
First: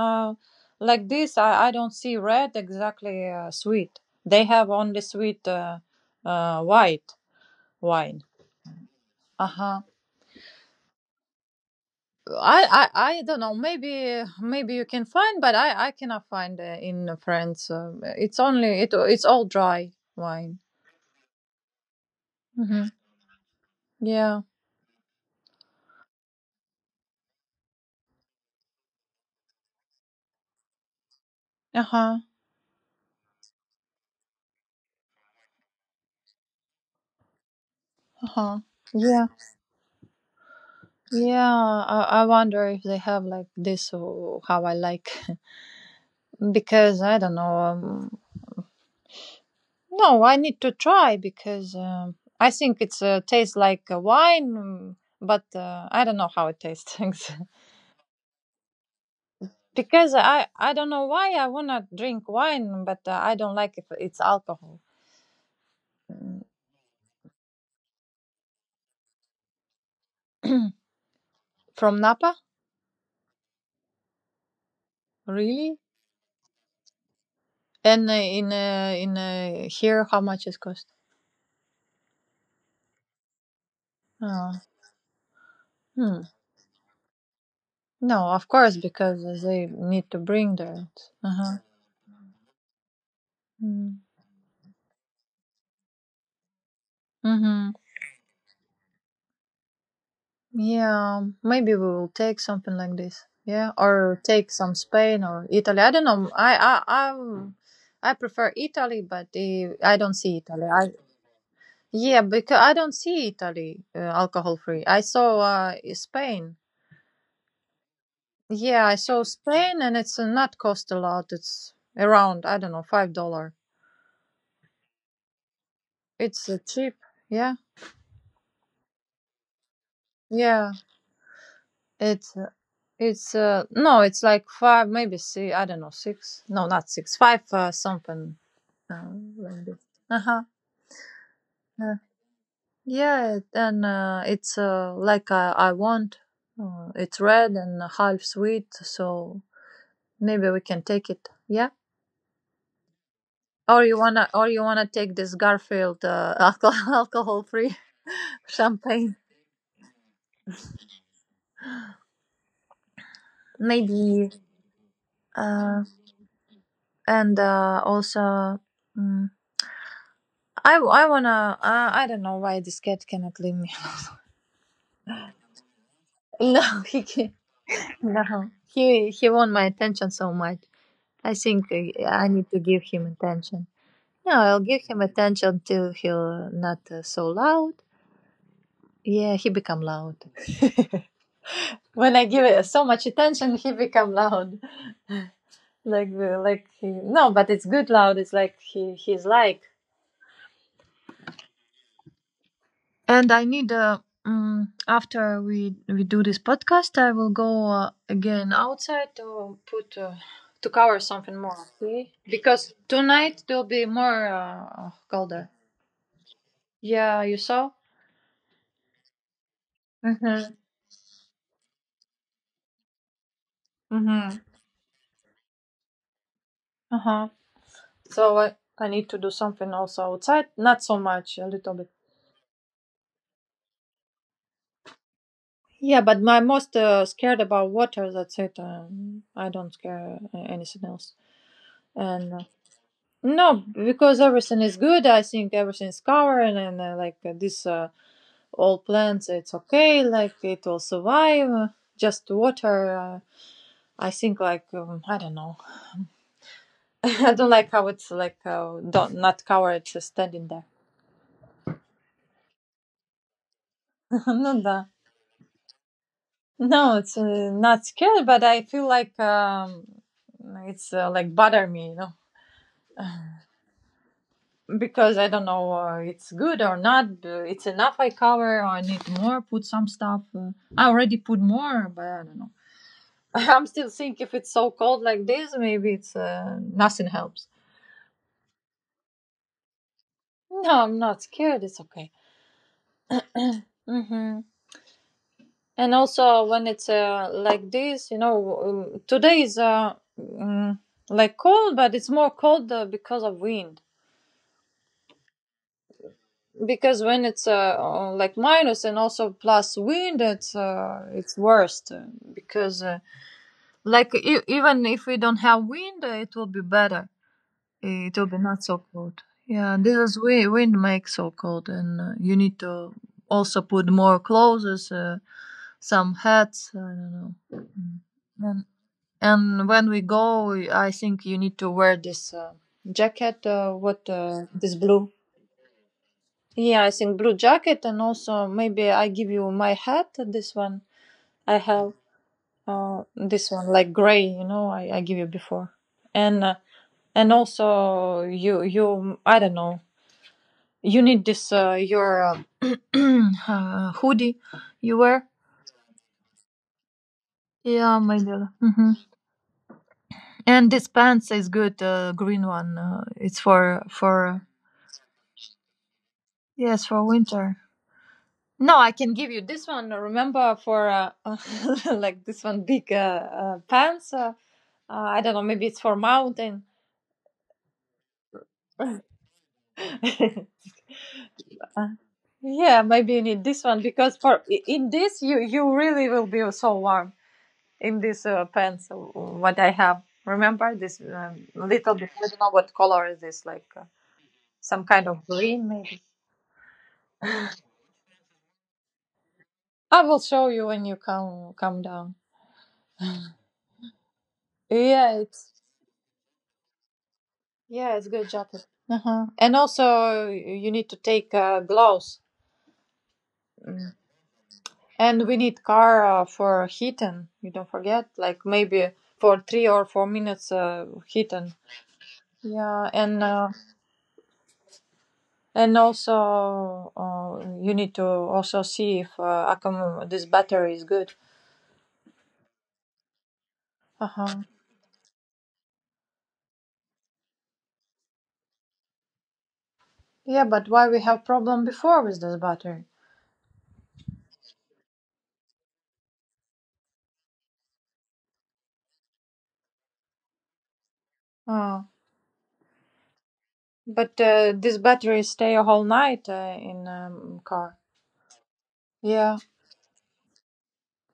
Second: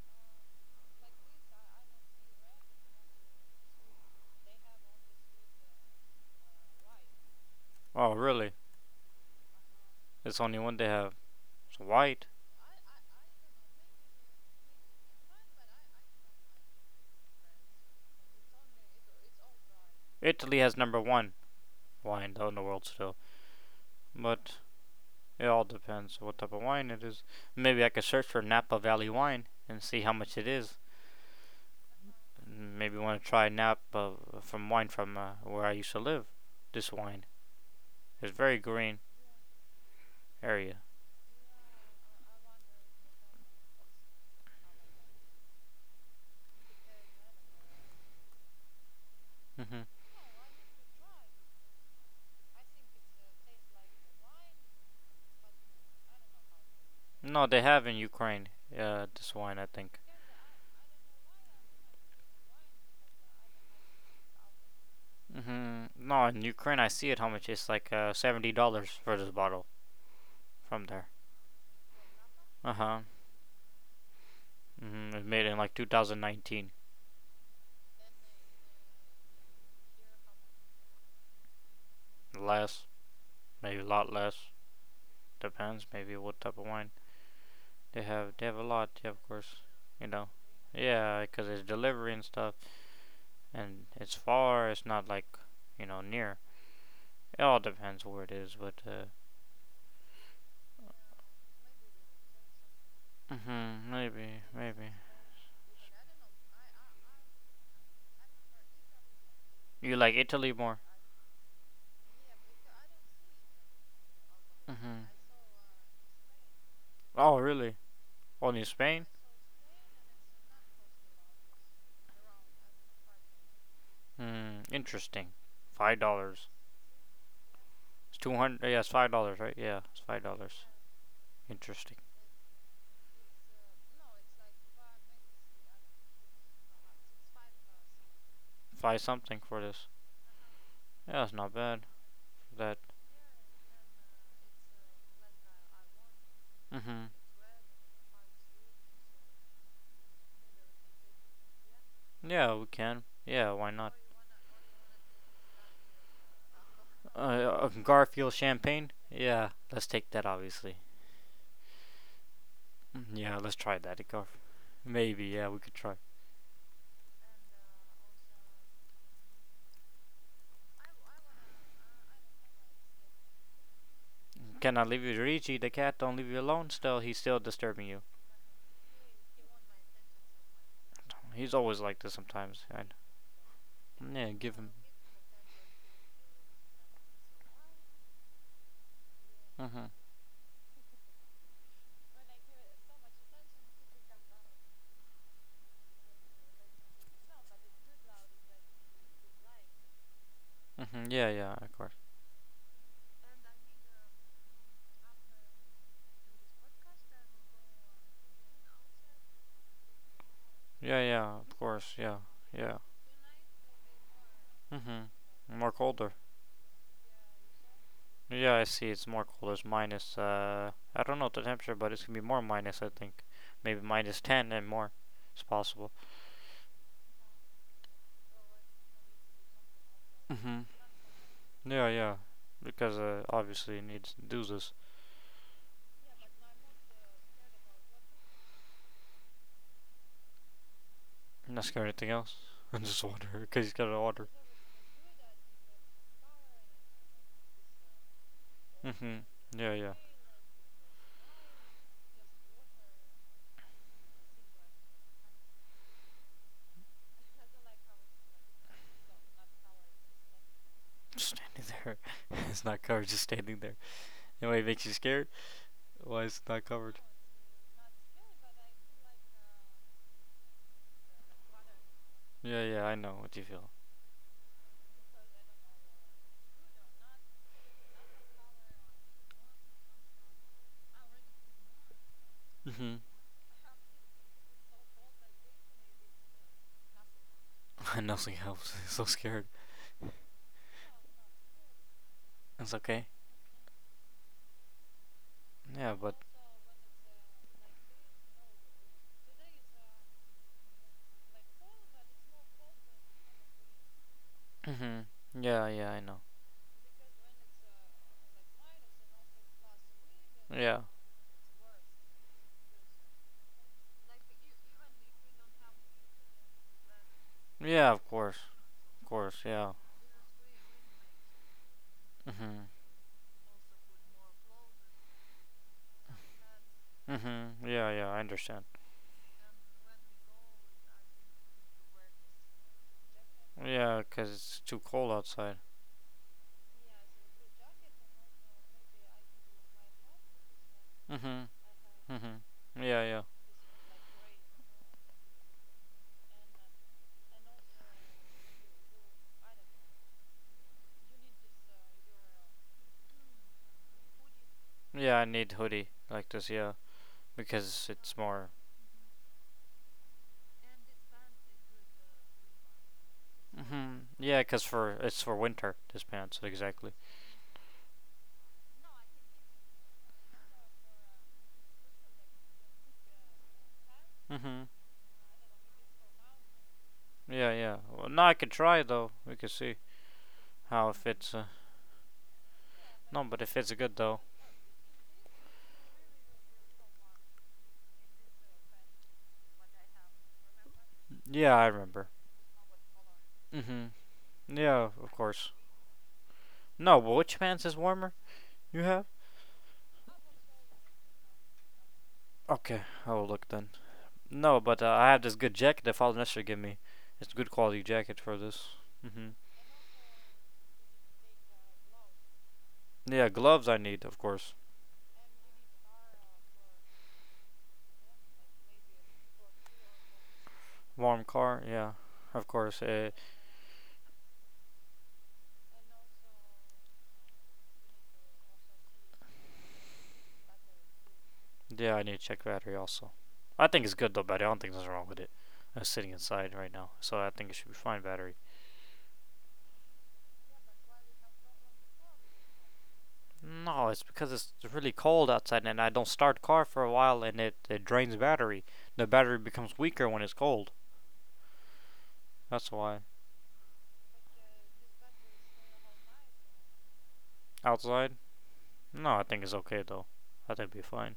uh, like this, I don't see red exactly sweet. They have only sweet white
Oh,
wine.
really?
Uh huh.
It's only one they have. It's white.
I, I I don't know. Maybe maybe you can find, but I cannot find in France. Um, it's only it's all dry wine.
Italy has number one wine though in the
Hmm
world still,
Yeah.
but it all depends what type of wine it is. Maybe I could search for Napa Valley wine and see how much it is.
Uh huh.
Maybe want to try Napa from wine from where I used to live. This wine,
Uh
it's very
huh.
green
Yeah.
area.
Yeah. I wonder if they have like this or how I like, because I don't know.
Mhm.
No, I need to try, because I think it's tastes like a wine, but I don't know how it tastes.
No, they have in Ukraine. This wine I think.
Because I don't know why I wanna drink wine, but I don't like if it's alcohol.
Mhm. No,
Mm.
in Ukraine I see it how much it's like $70 for this bottle from there.
From Napa,
Uh huh. It was made in like
really?
2019.
And in here, how much it cost?
Less, maybe a lot less.
Oh.
Depends, maybe
Hmm.
what type of wine they
No,
have. They
of
have a
course,
lot, yeah, of
because
course.
they
You
need to
know,
bring that.
yeah,
Uh
because
huh.
it's delivery and stuff, and
Mm.
it's far. It's not like you know near. It all
Hmm.
depends where it is, but
Yeah, maybe we will take something like this. Yeah, or
maybe,
take some
maybe
Spain or Italy. I don't know. I prefer Italy, but
you
I
like
don't see
Italy
Italy.
more.
I, yeah, because I don't see Italy alcohol free. I
hmm
saw Spain.
Oh, really? Only
Yeah, I
Spain?
saw Spain, and it's not cost a lot. It's around, I don't know, $5.
Hmm, interesting. $5.
It's cheap. Yeah,
It's 200. Yeah, it's $5, right? Yeah, it's $5.
yeah.
Interesting.
It's uh, it's No, it's like five, maybe six. I don't know, six. No, not six. Five something.
Find
Uh
something for this.
huh.
Yeah, it's not bad
Yeah,
for that.
yeah. it- And it's like I want.
Mhm.
It's red and half sweet, so maybe we can take it. Yeah.
Yeah, we can. Yeah, why not?
Or you wanna take this Garfield alcohol,
A
alcohol-free
Garfield champagne?
champagne,
Yeah, let's take that obviously. Yeah, let's try that, Garf.
maybe,
Maybe, yeah, we could
uh,
try.
and also, mm, I wanna, I don't know why this cat cannot leave me.
Can I leave you, Luigi? The cat don't leave you
No,
alone. Still,
he
he's
can.
still disturbing you.
No, he want my attention so much. I
He's
think
always like this
I need to
sometimes.
give
And
him attention.
yeah,
No,
give
I'll
him.
give him attention till he'll not so loud. Yeah, he become
Mhm.
loud. When I give it so much attention, he become loud. Like like he, no but it's good loud, it's like he's like.
Mhm. Yeah, yeah, of course.
And I need after we do this podcast, I will go again outside to put to cover
Yeah,
something
yeah,
more.
of course.
See
Yeah,
Because
yeah.
tonight it will be more
Mm-hmm.
colder.
More colder.
Yeah, you saw.
Yeah, I see. It's more cold. It's minus.
Mm-hmm.
I don't know the temperature, but it's gonna be more minus. I think maybe minus
Mm-hmm.
ten and more. It's possible.
uh-huh So I need to do something also outside,
Mm-hmm.
not so much, a little
Yeah,
bit.
yeah. Because obviously it needs to do this.
Yeah, but my most scared about water, that's it. I don't care anything else.
Not scare anything
And
else. And just water,
no,
because he's got
because
water.
everything is good, I think everything is covered and this all
Mm-hmm.
plants it's
Yeah, yeah.
okay, like it will survive just water. I think like, I don't know, I don't like how it's like don't, not covered, just standing there.
Just standing there. It's not covered. Just standing there.
No,
Anyway, it
no,
makes you scared. Why is it not
no,
covered?
it's not scary, but I feel like it's like bother me, you know.
Yeah, yeah, I know what you feel.
Because I don't know it's good or not. It's enough I cover, or I need more. Put some stuff. I already put more, but I don't know.
Mm-hmm.
I'm still think, if it's so cold like this, maybe it's nothing helps.
Nothing helps. So scared.
No, I'm not scared. It's okay.
It's okay.
hmm And
Yeah, but.
also when it's like this, you know, today is like cold, but it's more cold because of wind.
Mm-hmm. Yeah, yeah, I know.
Because when it's like minus and also plus wind,
Yeah.
it's worst because. Like even if we don't have wind, it will be better.
Yeah, of
It will be
course.
not so
Of
cold.
course, yeah.
Yeah, this is wind. Wind makes so cold, and you need
Mm-hmm.
to also put more clothes, some hats. I don't know.
Mm-hmm. Yeah,
Mm.
yeah, I
And
understand.
and when we go, I think you need to wear this jacket.
Yeah,
What
'cause it's
this
too
blue?
cold outside.
Yeah, I think blue jacket, and also maybe I give you my hat. This one
Mhm.
I have.
Mhm. Yeah, yeah.
This one like gray, you know, I give you before. And and also you I don't know, you need this your hoodie you
Yeah, I
wear.
need hoodie like this. Yeah, because
Yeah,
it's
my dear.
more.
Hmm And this pants is good green one, uh, it's for
Mhm.
for
Yeah, 'cause for it's for winter. This pants
yes
exactly.
for winter. No, I can give you this one, remember, for like this one big pants,
Mhm.
I don't know, maybe it's for mountain.
Yeah, yeah. Well, now I can try it, though. We can see how it fits.
Yeah, maybe you
No, but
need
it
this
fits
one,
good
because
though.
for in this you you really will be so warm, in this pants what I have. Remember this,
Yeah, I
little
remember.
bit. I don't know what color is this, like
Mhm.
some
Yeah,
kind
of
of
course.
green, maybe.
No, but which pants is warmer? You have?
I will show you when you come come down.
Okay, I'll look then. No, but I
Yeah,
have this
it's,
good jacket that Father Nestor gave me. It's a good quality
yeah, it's
jacket
good
for
jacket.
this.
Uh huh.
hmm
And also you need to take gloves.
Yeah, gloves I need, of course.
And we need car for heating. You don't forget, like maybe for 3 or 4 minutes
Warm
heating.
car, yeah, of course.
Yeah, and. And also, you need to also see if this battery is good.
Yeah, I need to check battery also. I think it's
Uh
good though,
huh.
battery. I don't think there's wrong with it. I'm sitting inside right now, so I think it should be fine battery.
Yeah, but why we have problem before with this battery?
No, it's because it's really cold outside and I don't start car for a while and it drains battery. The battery becomes weaker when it's cold.
Oh,
That's why.
but this battery stay a whole night in car.
Outside? No, I
Yeah.
think it's okay though. I think it'll be fine.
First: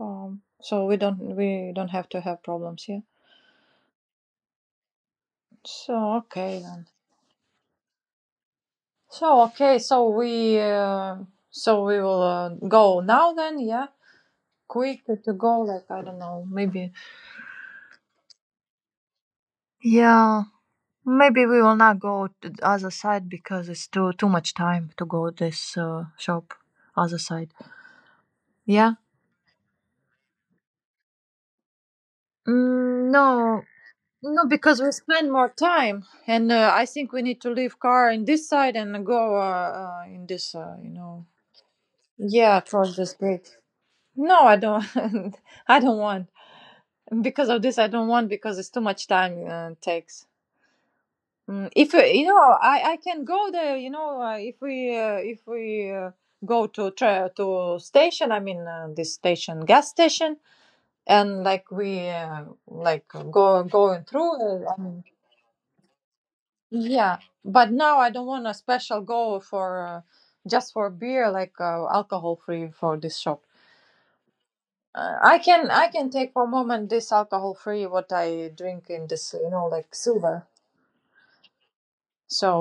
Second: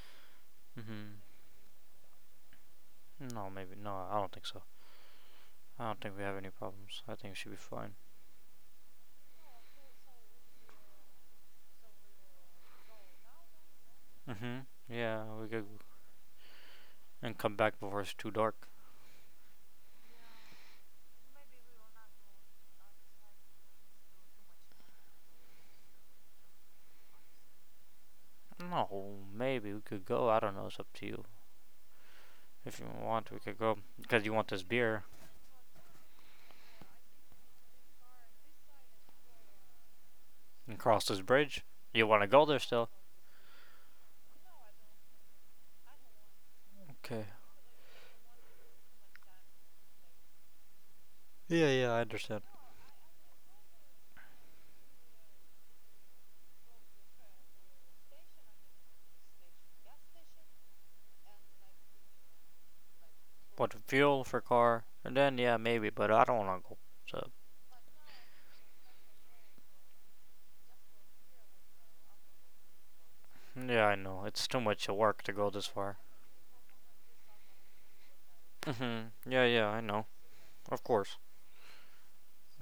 So we
Mhm.
don't we don't have to have problems here.
No, maybe no. I don't think so. I don't
So
think we have any
okay then.
problems. I think it should be fine.
So okay. So we will go now then. Yeah.
Mhm.
Quick
Yeah,
to
we
go,
could
like I don't know, maybe.
and come back before it's too dark.
Yeah. Maybe we will not go to the other side, because it's too much time to go this shop other side. Yeah.
No, maybe we could go. I don't know. It's up to you. If you want, we could
No,
go because you
no,
want this
because we
beer
spend more time, and I think we need to leave car in this side and go in this.
and
You
cross this
know.
bridge. You want to go
Yeah,
there still?
across this bridge. No, I don't. I don't want
Okay.
because of this. I don't want because it's too much time takes.
Yeah,
Mm,
yeah,
if
I
you know
understand.
i i can go there if we go to to station this station gas station and like go
What
going
fuel
through
for car? And then yeah, maybe, but I don't want to go.
yeah,
So
but now I don't want a special go for just for beer like alcohol free for this shop.
yeah, I know it's too much work to
I
go this
can I
far.
can take for a moment this alcohol free what I drink in
Mhm.
this
Yeah, yeah, I
like
know.
silver,
Of course.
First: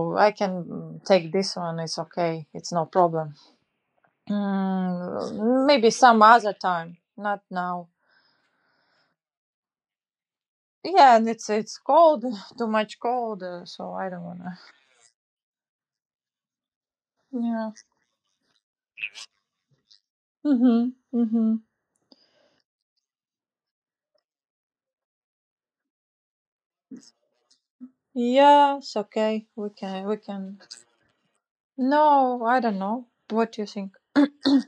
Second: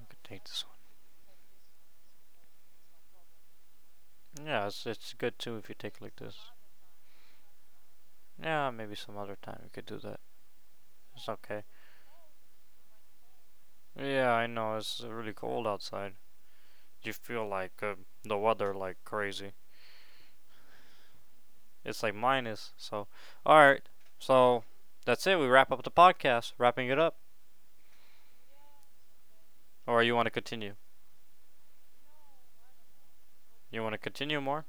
I could
I
take
can
this one.
take this one. It's okay, it's no problem.
Yeah, it's good too
Mm,
if you
maybe
take like
some
this.
other time, not now.
Yeah, maybe some other time we could do that.
Yeah,
It's
and it's
okay.
it's cold, too much cold, so I don't
Yeah, I
wanna.
know it's really cold outside. You feel
Yeah.
like the weather like crazy.
Mhm. Mhm.
It's like minus. So, all right. So that's it. We wrap up the podcast. Wrapping it up,
Yes. Okay. We
or
can.
you
We
want to
can.
continue?
No, I don't know. What do you
You want
think?
to continue more?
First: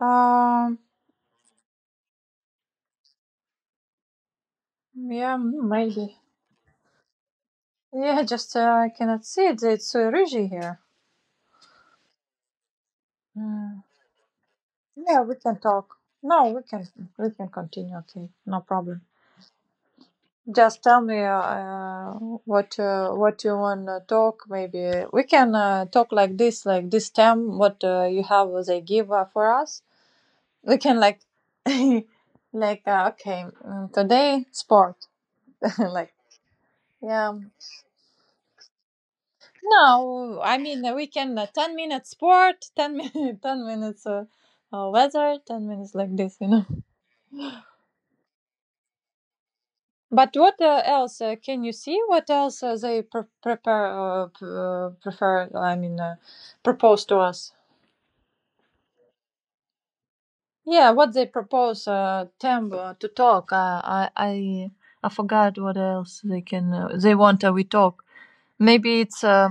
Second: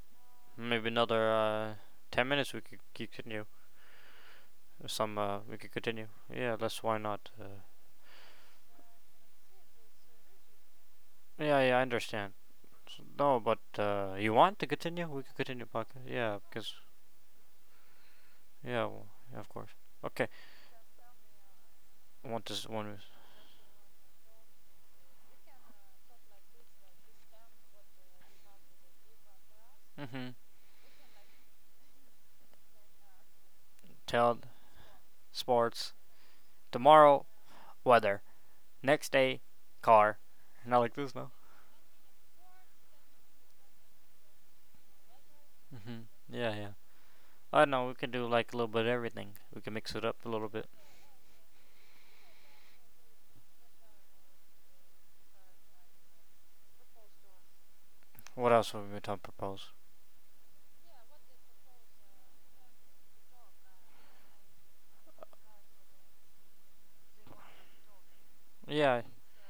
Um.
Maybe another 10 minutes. We could continue. Some
Yeah.
we could continue.
Maybe.
Yeah, let's. Why not?
Yeah. Just I cannot see it. It's Rigi here.
Yeah, yeah, I understand. No, but
Mm.
you want to continue?
Yeah.
We can
We can
continue
talk.
podcast. Yeah,
No, we
because
can. We can continue. Okay. No
yeah,
problem.
w yeah, of course. Okay.
Just tell me
Want this one?
what you want to talk. Maybe we can talk like this time. What you have, what they give for us.
Mm-hmm.
We can like, like okay,
Tell
today sport.
sports
Like
tomorrow
yeah,
weather next day car.
no, I
Not
mean
like
we
this, no.
can 10 minutes sport, 10 minutes, 10 minutes weather, 10 minutes
Mm-hmm.
like this. You
Yeah,
know.
yeah. I don't know we can do like a little bit of everything. We can mix it up a
But
little
what
bit.
else can you see? What else they prepare prefer? I mean, propose to us.
What else have we been talking propose?
Yeah, what they propose them to talk. I I forgot what else they can. They want we talk. Maybe
Yeah,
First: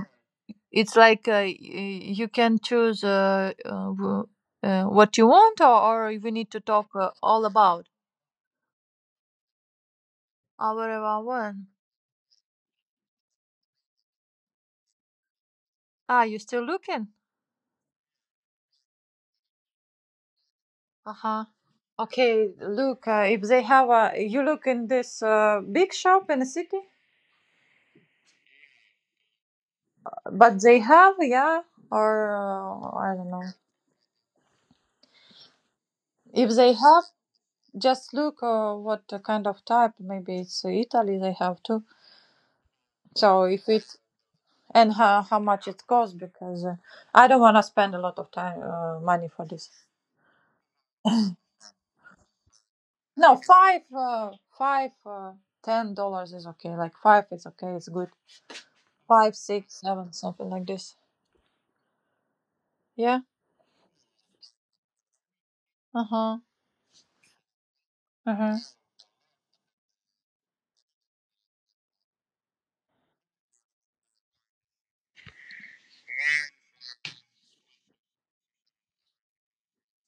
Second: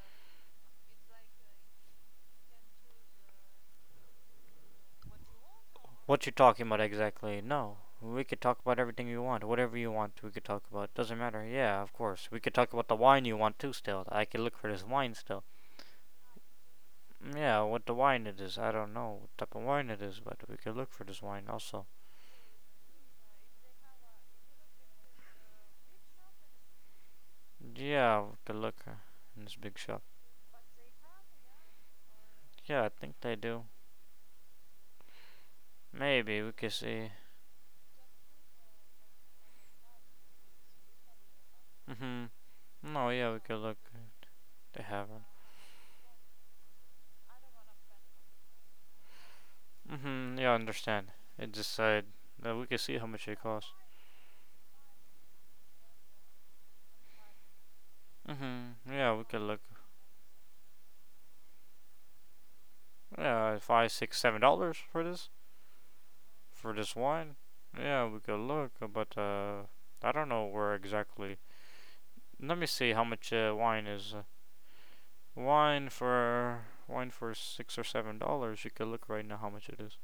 it's like you can choose what you want, or
what
we
you
need to
talking about
talk
exactly?
all
No.
about.
We could talk about everything you want. Whatever you want, we could talk about. Doesn't
Our
matter.
one.
Yeah, of course. We could talk about the wine you want too still. I could look for this wine still.
Ah, you still looking?
Yeah, what the wine it is. I don't know what type of wine it is, but we could look for
Uh
this
huh.
wine also.
Okay, look, if they have a, you look in this big shop in the city,
Yeah, we could look in this big shop.
but they have, yeah, or
Yeah, I
I
think
don't
they
know.
do. Maybe
If
we could
they have,
see.
just look what kind of type. Maybe it's Italy they have too.
Mhm. No, yeah, we
So
could
if
look.
it,
They
and
have one.
how much it costs because I don't want to spend a lot of time money for this.
Mhm. Yeah, I understand. It just said that we could see how much
No,
it costs.
five, five, $10 is okay. Like five is okay. It's good.
Mm-hmm. Yeah, we
Five,
could look.
six, seven, something like this. Yeah.
Yeah, five, six, $7
Uh huh.
for this wine. Yeah, we
Uh
could
huh.
look, but I don't know where exactly. Let me see how much wine is. Wine for wine for $6 or $7. You could look right now how much it is.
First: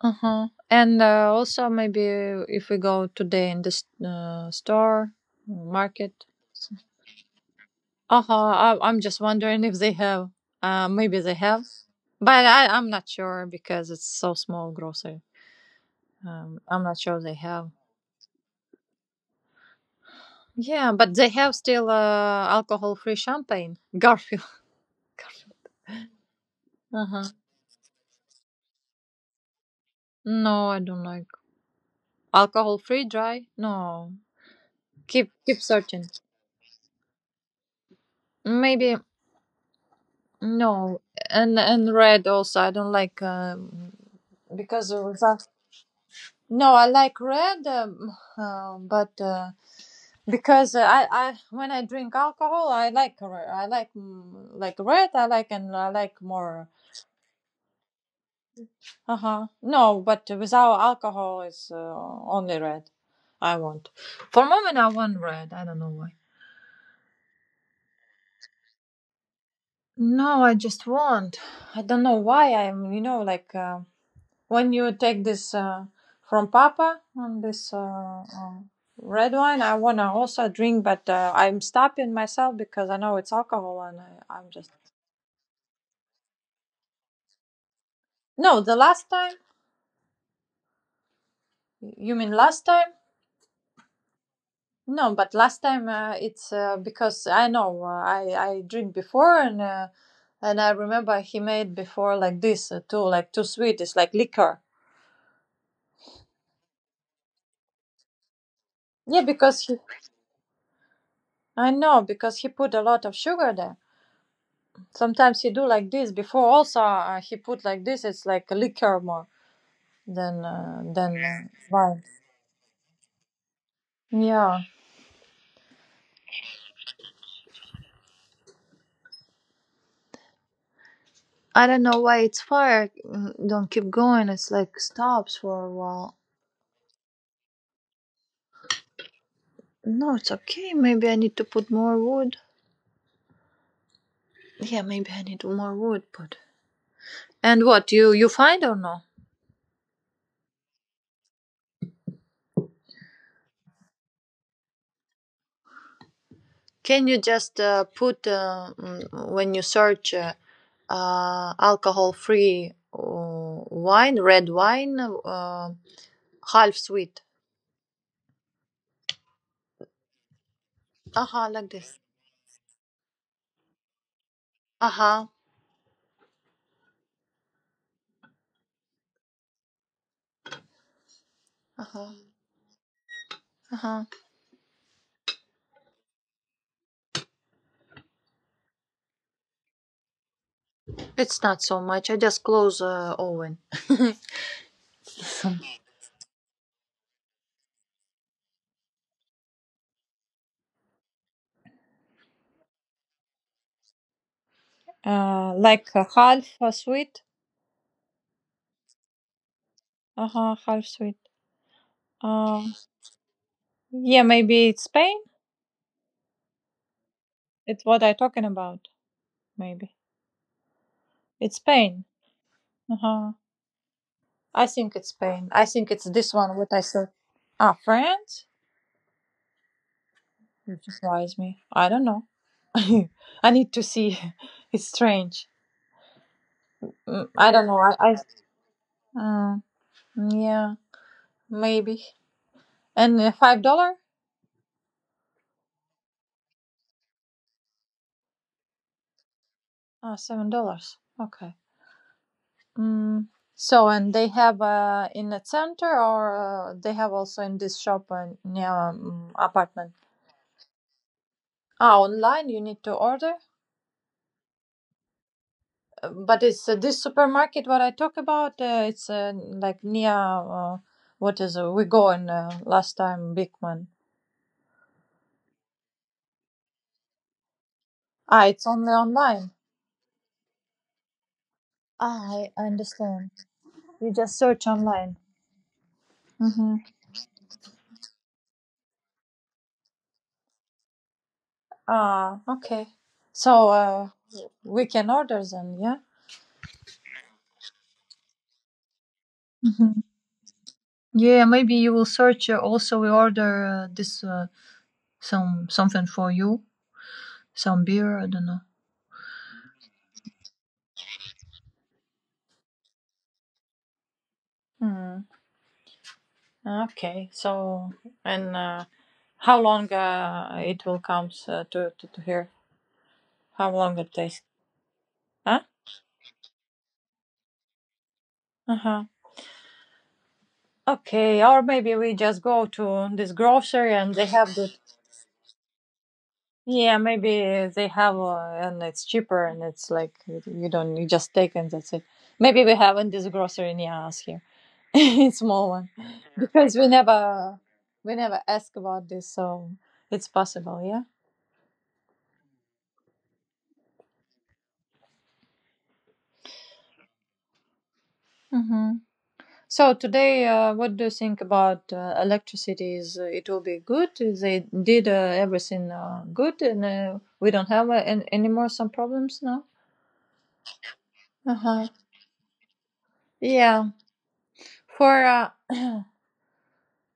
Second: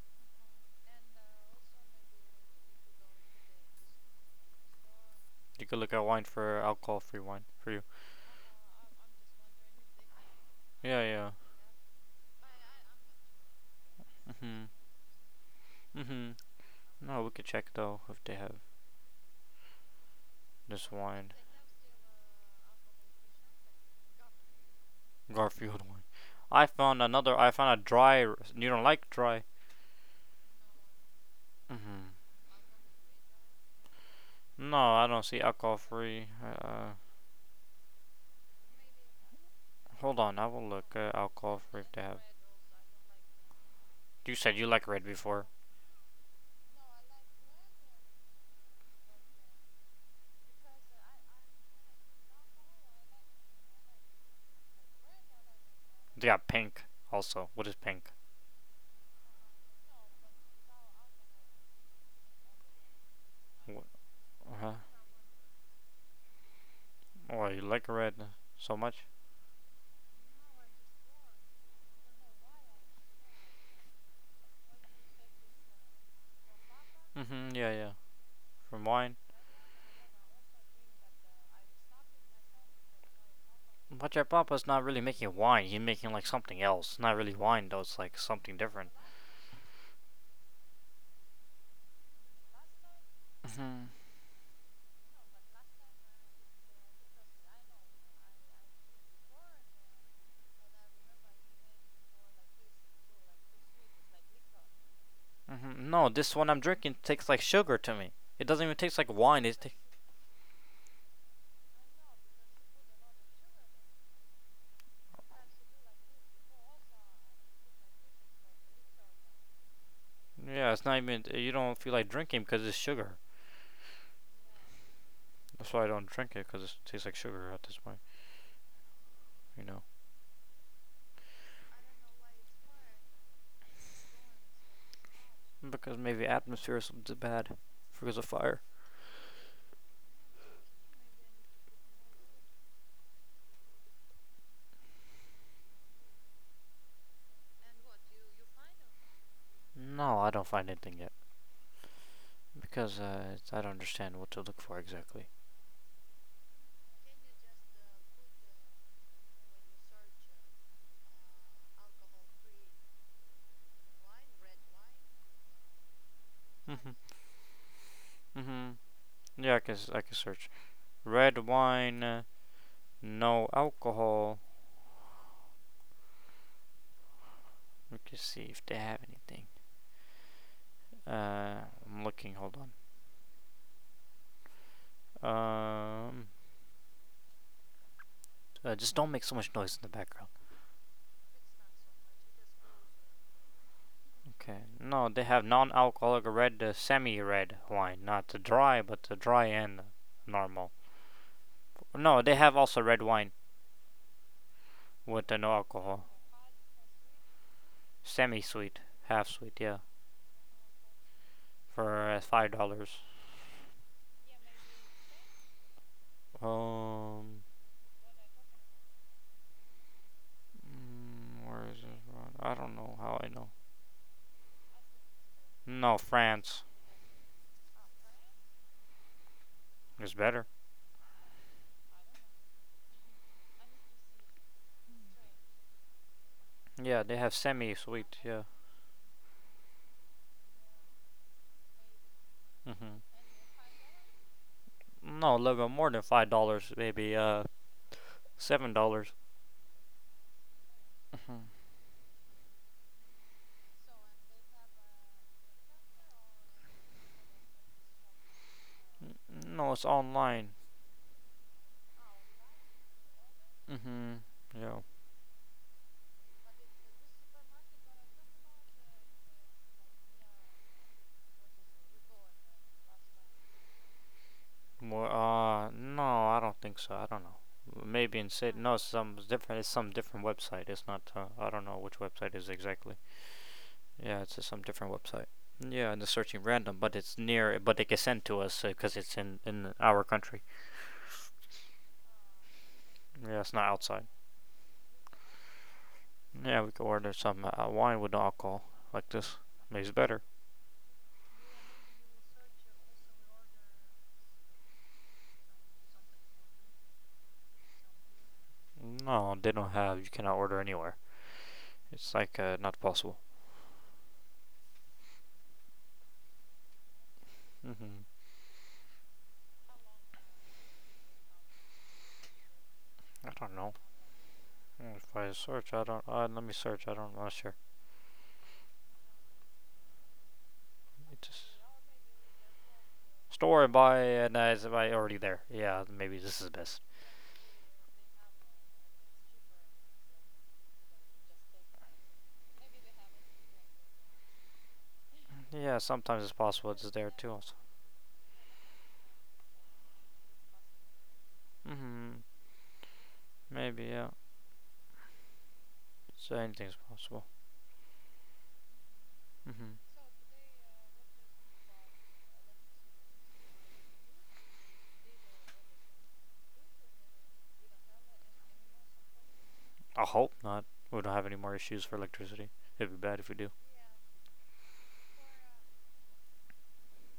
Uh-huh. And also maybe if we go today in the store,
You could look at
market.
wine for alcohol-free wine for you.
Uh-huh. I'm just wondering if they have.
Yeah,
Maybe
yeah.
they have, but I'm not sure because it's so
Mm-hmm.
small grocery.
Mm-hmm.
I'm not sure
No, we
they
could
have.
check though if they have
Yeah,
this
but they
wine.
have still alcohol-free champagne. Garfield.
Garfield one. I found
Uh-huh.
another. I found a dry. You don't like dry.
No, I don't like
hmm
alcohol-free dry. No.
No, I don't
Keep
see
keep
alcohol
searching.
free.
Maybe.
Hold on, I will look
No,
at
and
alcohol free
and
if they have.
red also. I don't like
You said you like
because
red before.
no. I like red, but because I when I drink alcohol, I like I like like red. I like and I like
They got
more.
pink also. What is pink?
Uh huh. No, but without alcohol, it's only red. I want. For a
Uh Huh?
moment, I want red. I don't know why.
Well, you like red so much?
No, I just want. I don't know why. I'm. You know, like. When you take this from Papa and this
Yeah, yeah.
uh,
From wine.
red wine, I wanna also drink, but I'm stopping myself because I know it's alcohol, and
But your
I'm
papa's
just
not really making wine. He's making like something else. Not really wine though. It's like something
no. The
different.
last time, you mean last time?
hmm
No, but last time it's because I know I drink before and. And I remember he made before like this too, like too sweet. It's like liquor.
No, this one I'm drinking tastes like sugar to me. It doesn't even taste like
Yeah,
wine.
because he, I know because he put a lot of sugar there. Sometimes he do like this. Before also he put like this. It's like liquor more than
Yeah, it's not even. You don't feel
wine.
like drinking because it's sugar.
Yeah.
That's why I don't drink it because it tastes like sugar at this point. You know,
I don't know why it's fire. Don't keep going. It's like stops for a
because
while.
maybe atmosphere is bad because of fire.
No, it's okay. Maybe I need to put more wood. Yeah, maybe I need more wood. Put, and what you find or no?
No, I don't find anything yet because I don't understand what to look for exactly.
Can you just put when you search alcohol free wine, red wine, half
Mhm.
sweet?
Mhm. Yeah, I can search. Red
Uh-huh, like this.
wine. No alcohol.
Uh-huh.
Let me see if they have anything. I'm
Uh-huh.
looking. Hold on.
Uh-huh.
Um, just don't make so much noise in the background.
It's not so much. I just close oven.
Okay. No, they have non-alcoholic red, the semi-red wine, not the dry, but the dry and normal. No, they have also red wine with the no
Like
alcohol,
a half a sweet.
semi-sweet, half sweet, yeah,
Uh huh, half sweet.
for five
Uh,
dollars.
yeah, maybe it's Spain.
Um,
It's what I talking about. Maybe it's
where is this
Spain.
one? I don't
Uh
know how I
huh.
know.
I think it's Spain. I think
No,
it's this one.
France.
What I said. Ah, France.
It's better.
You surprise me. I don't know. I need to see. It's strange.
Yeah, they
Mm,
have
I don't
semi
know. I. I
sweet. Yeah.
uh, yeah, maybe.
hmm
And $5?
No, Lego more than $5, maybe $7.
Ah, $7. Okay. Mm. So and they have in the center or they have also in this shop and near
No, it's
apartment.
online.
Ah, online you need to order.
hmm Yeah.
But it's this supermarket what I talk about. It's like near what is we go in last time Bigman.
More. No, I don't think so. I don't know. Maybe in
Ah,
Sid.
it's
No,
only
some
online.
different. It's some different website. It's not. I don't know which
Ah,
website it is
I I
exactly.
understand. You
Yeah, it's
just
just some
search
different
online.
website. Yeah, and they're searching
Mm-hmm.
random, but it's near. But they can send to us because it's in our country.
Ah, okay.
Yeah, it's not
So
outside.
we can order then, yeah.
Yeah, we could order some wine with no alcohol, like this. Maybe it's
Mm-hmm.
better.
Yeah, maybe you will search. Also, we order this some something for you, some beer. I don't know.
No, they don't have. You cannot order anywhere. It's like not possible.
Hmm. Okay. So,
hmm
and how long it will come to here?
I don't know.
How long it takes?
If I
Huh?
search, I don't. Let me search. I don't. I'm not sure.
Uh huh.
It just
Okay. Or maybe we just go to this
store and buy,
grocery and they
and
have
is it
the.
already there? Yeah, maybe this is best.
Yeah, maybe they have, and it's cheaper, and it's like you don't, you just take and that's it. Maybe we have in this grocery near us here, it's small
Yeah,
one.
sometimes it's possible.
Because we
It's there too. Also.
never we never ask about this, so it's possible, yeah.
hmm Maybe yeah. So anything's possible.
Hmm.
hmm
So today, what do you think about electricity? Is it will be good? They did everything good, and we don't have any more some problems now.
I hope not. We don't have any more
Uh
issues
huh.
for electricity. It'd be bad if we do.
Yeah. For uh,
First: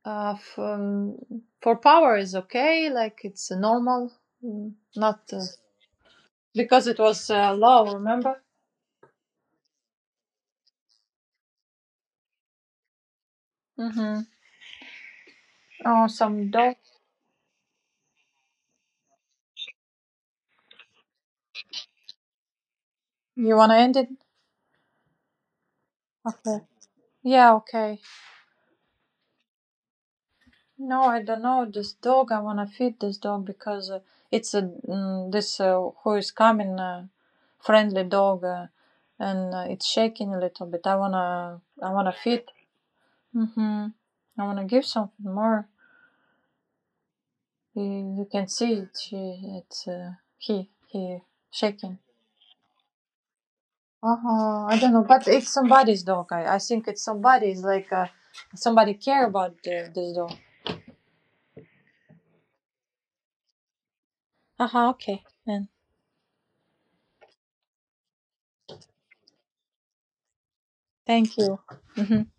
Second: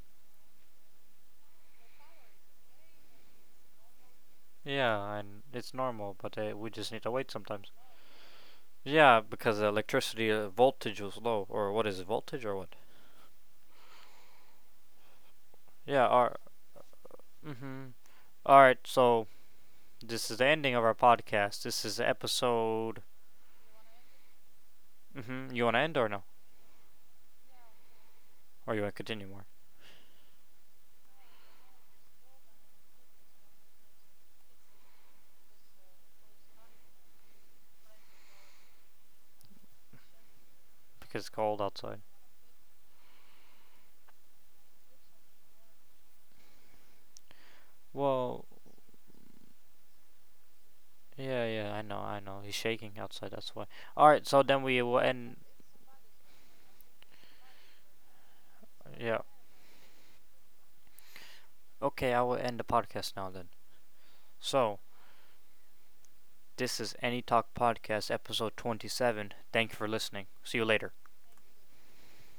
uh for, um, for power is okay, like it's normal, mm,
Yeah,
not
and it's normal, but we
because
just
it
need to
was
wait sometimes.
low. Remember?
Yeah, because the electricity voltage was low, or what is it, voltage or what?
Mm-hmm.
Yeah,
Oh,
our,
some dog.
mm-hmm. All right, so this is the ending of our podcast. This is episode.
You wanna end it?
Mm-hmm. You want to end or no?
Okay. Yeah, okay.
Or you want to continue more?
No, I don't know this dog. I wanna feed this dog because it's a mm, this who is coming friendly dog, and it's shaking a little bit.
Because it's cold
I
outside.
wanna feed. Mhm. I wanna give something more. You, you
Well,
can see it. She, it's he
yeah, yeah, I
shaking.
know, I know. He's shaking outside, that's why. All right, so then
Uh-huh. I
we
don't
will
know, but
end.
it's somebody's dog. I think it's somebody's like somebody
Yeah.
care about this dog.
Okay, I will end the podcast now then.
Uh
So,
huh. Okay. And
this is Any Talk Podcast, episode 27. Thank you for listening. See you later.
thank you. Mhm.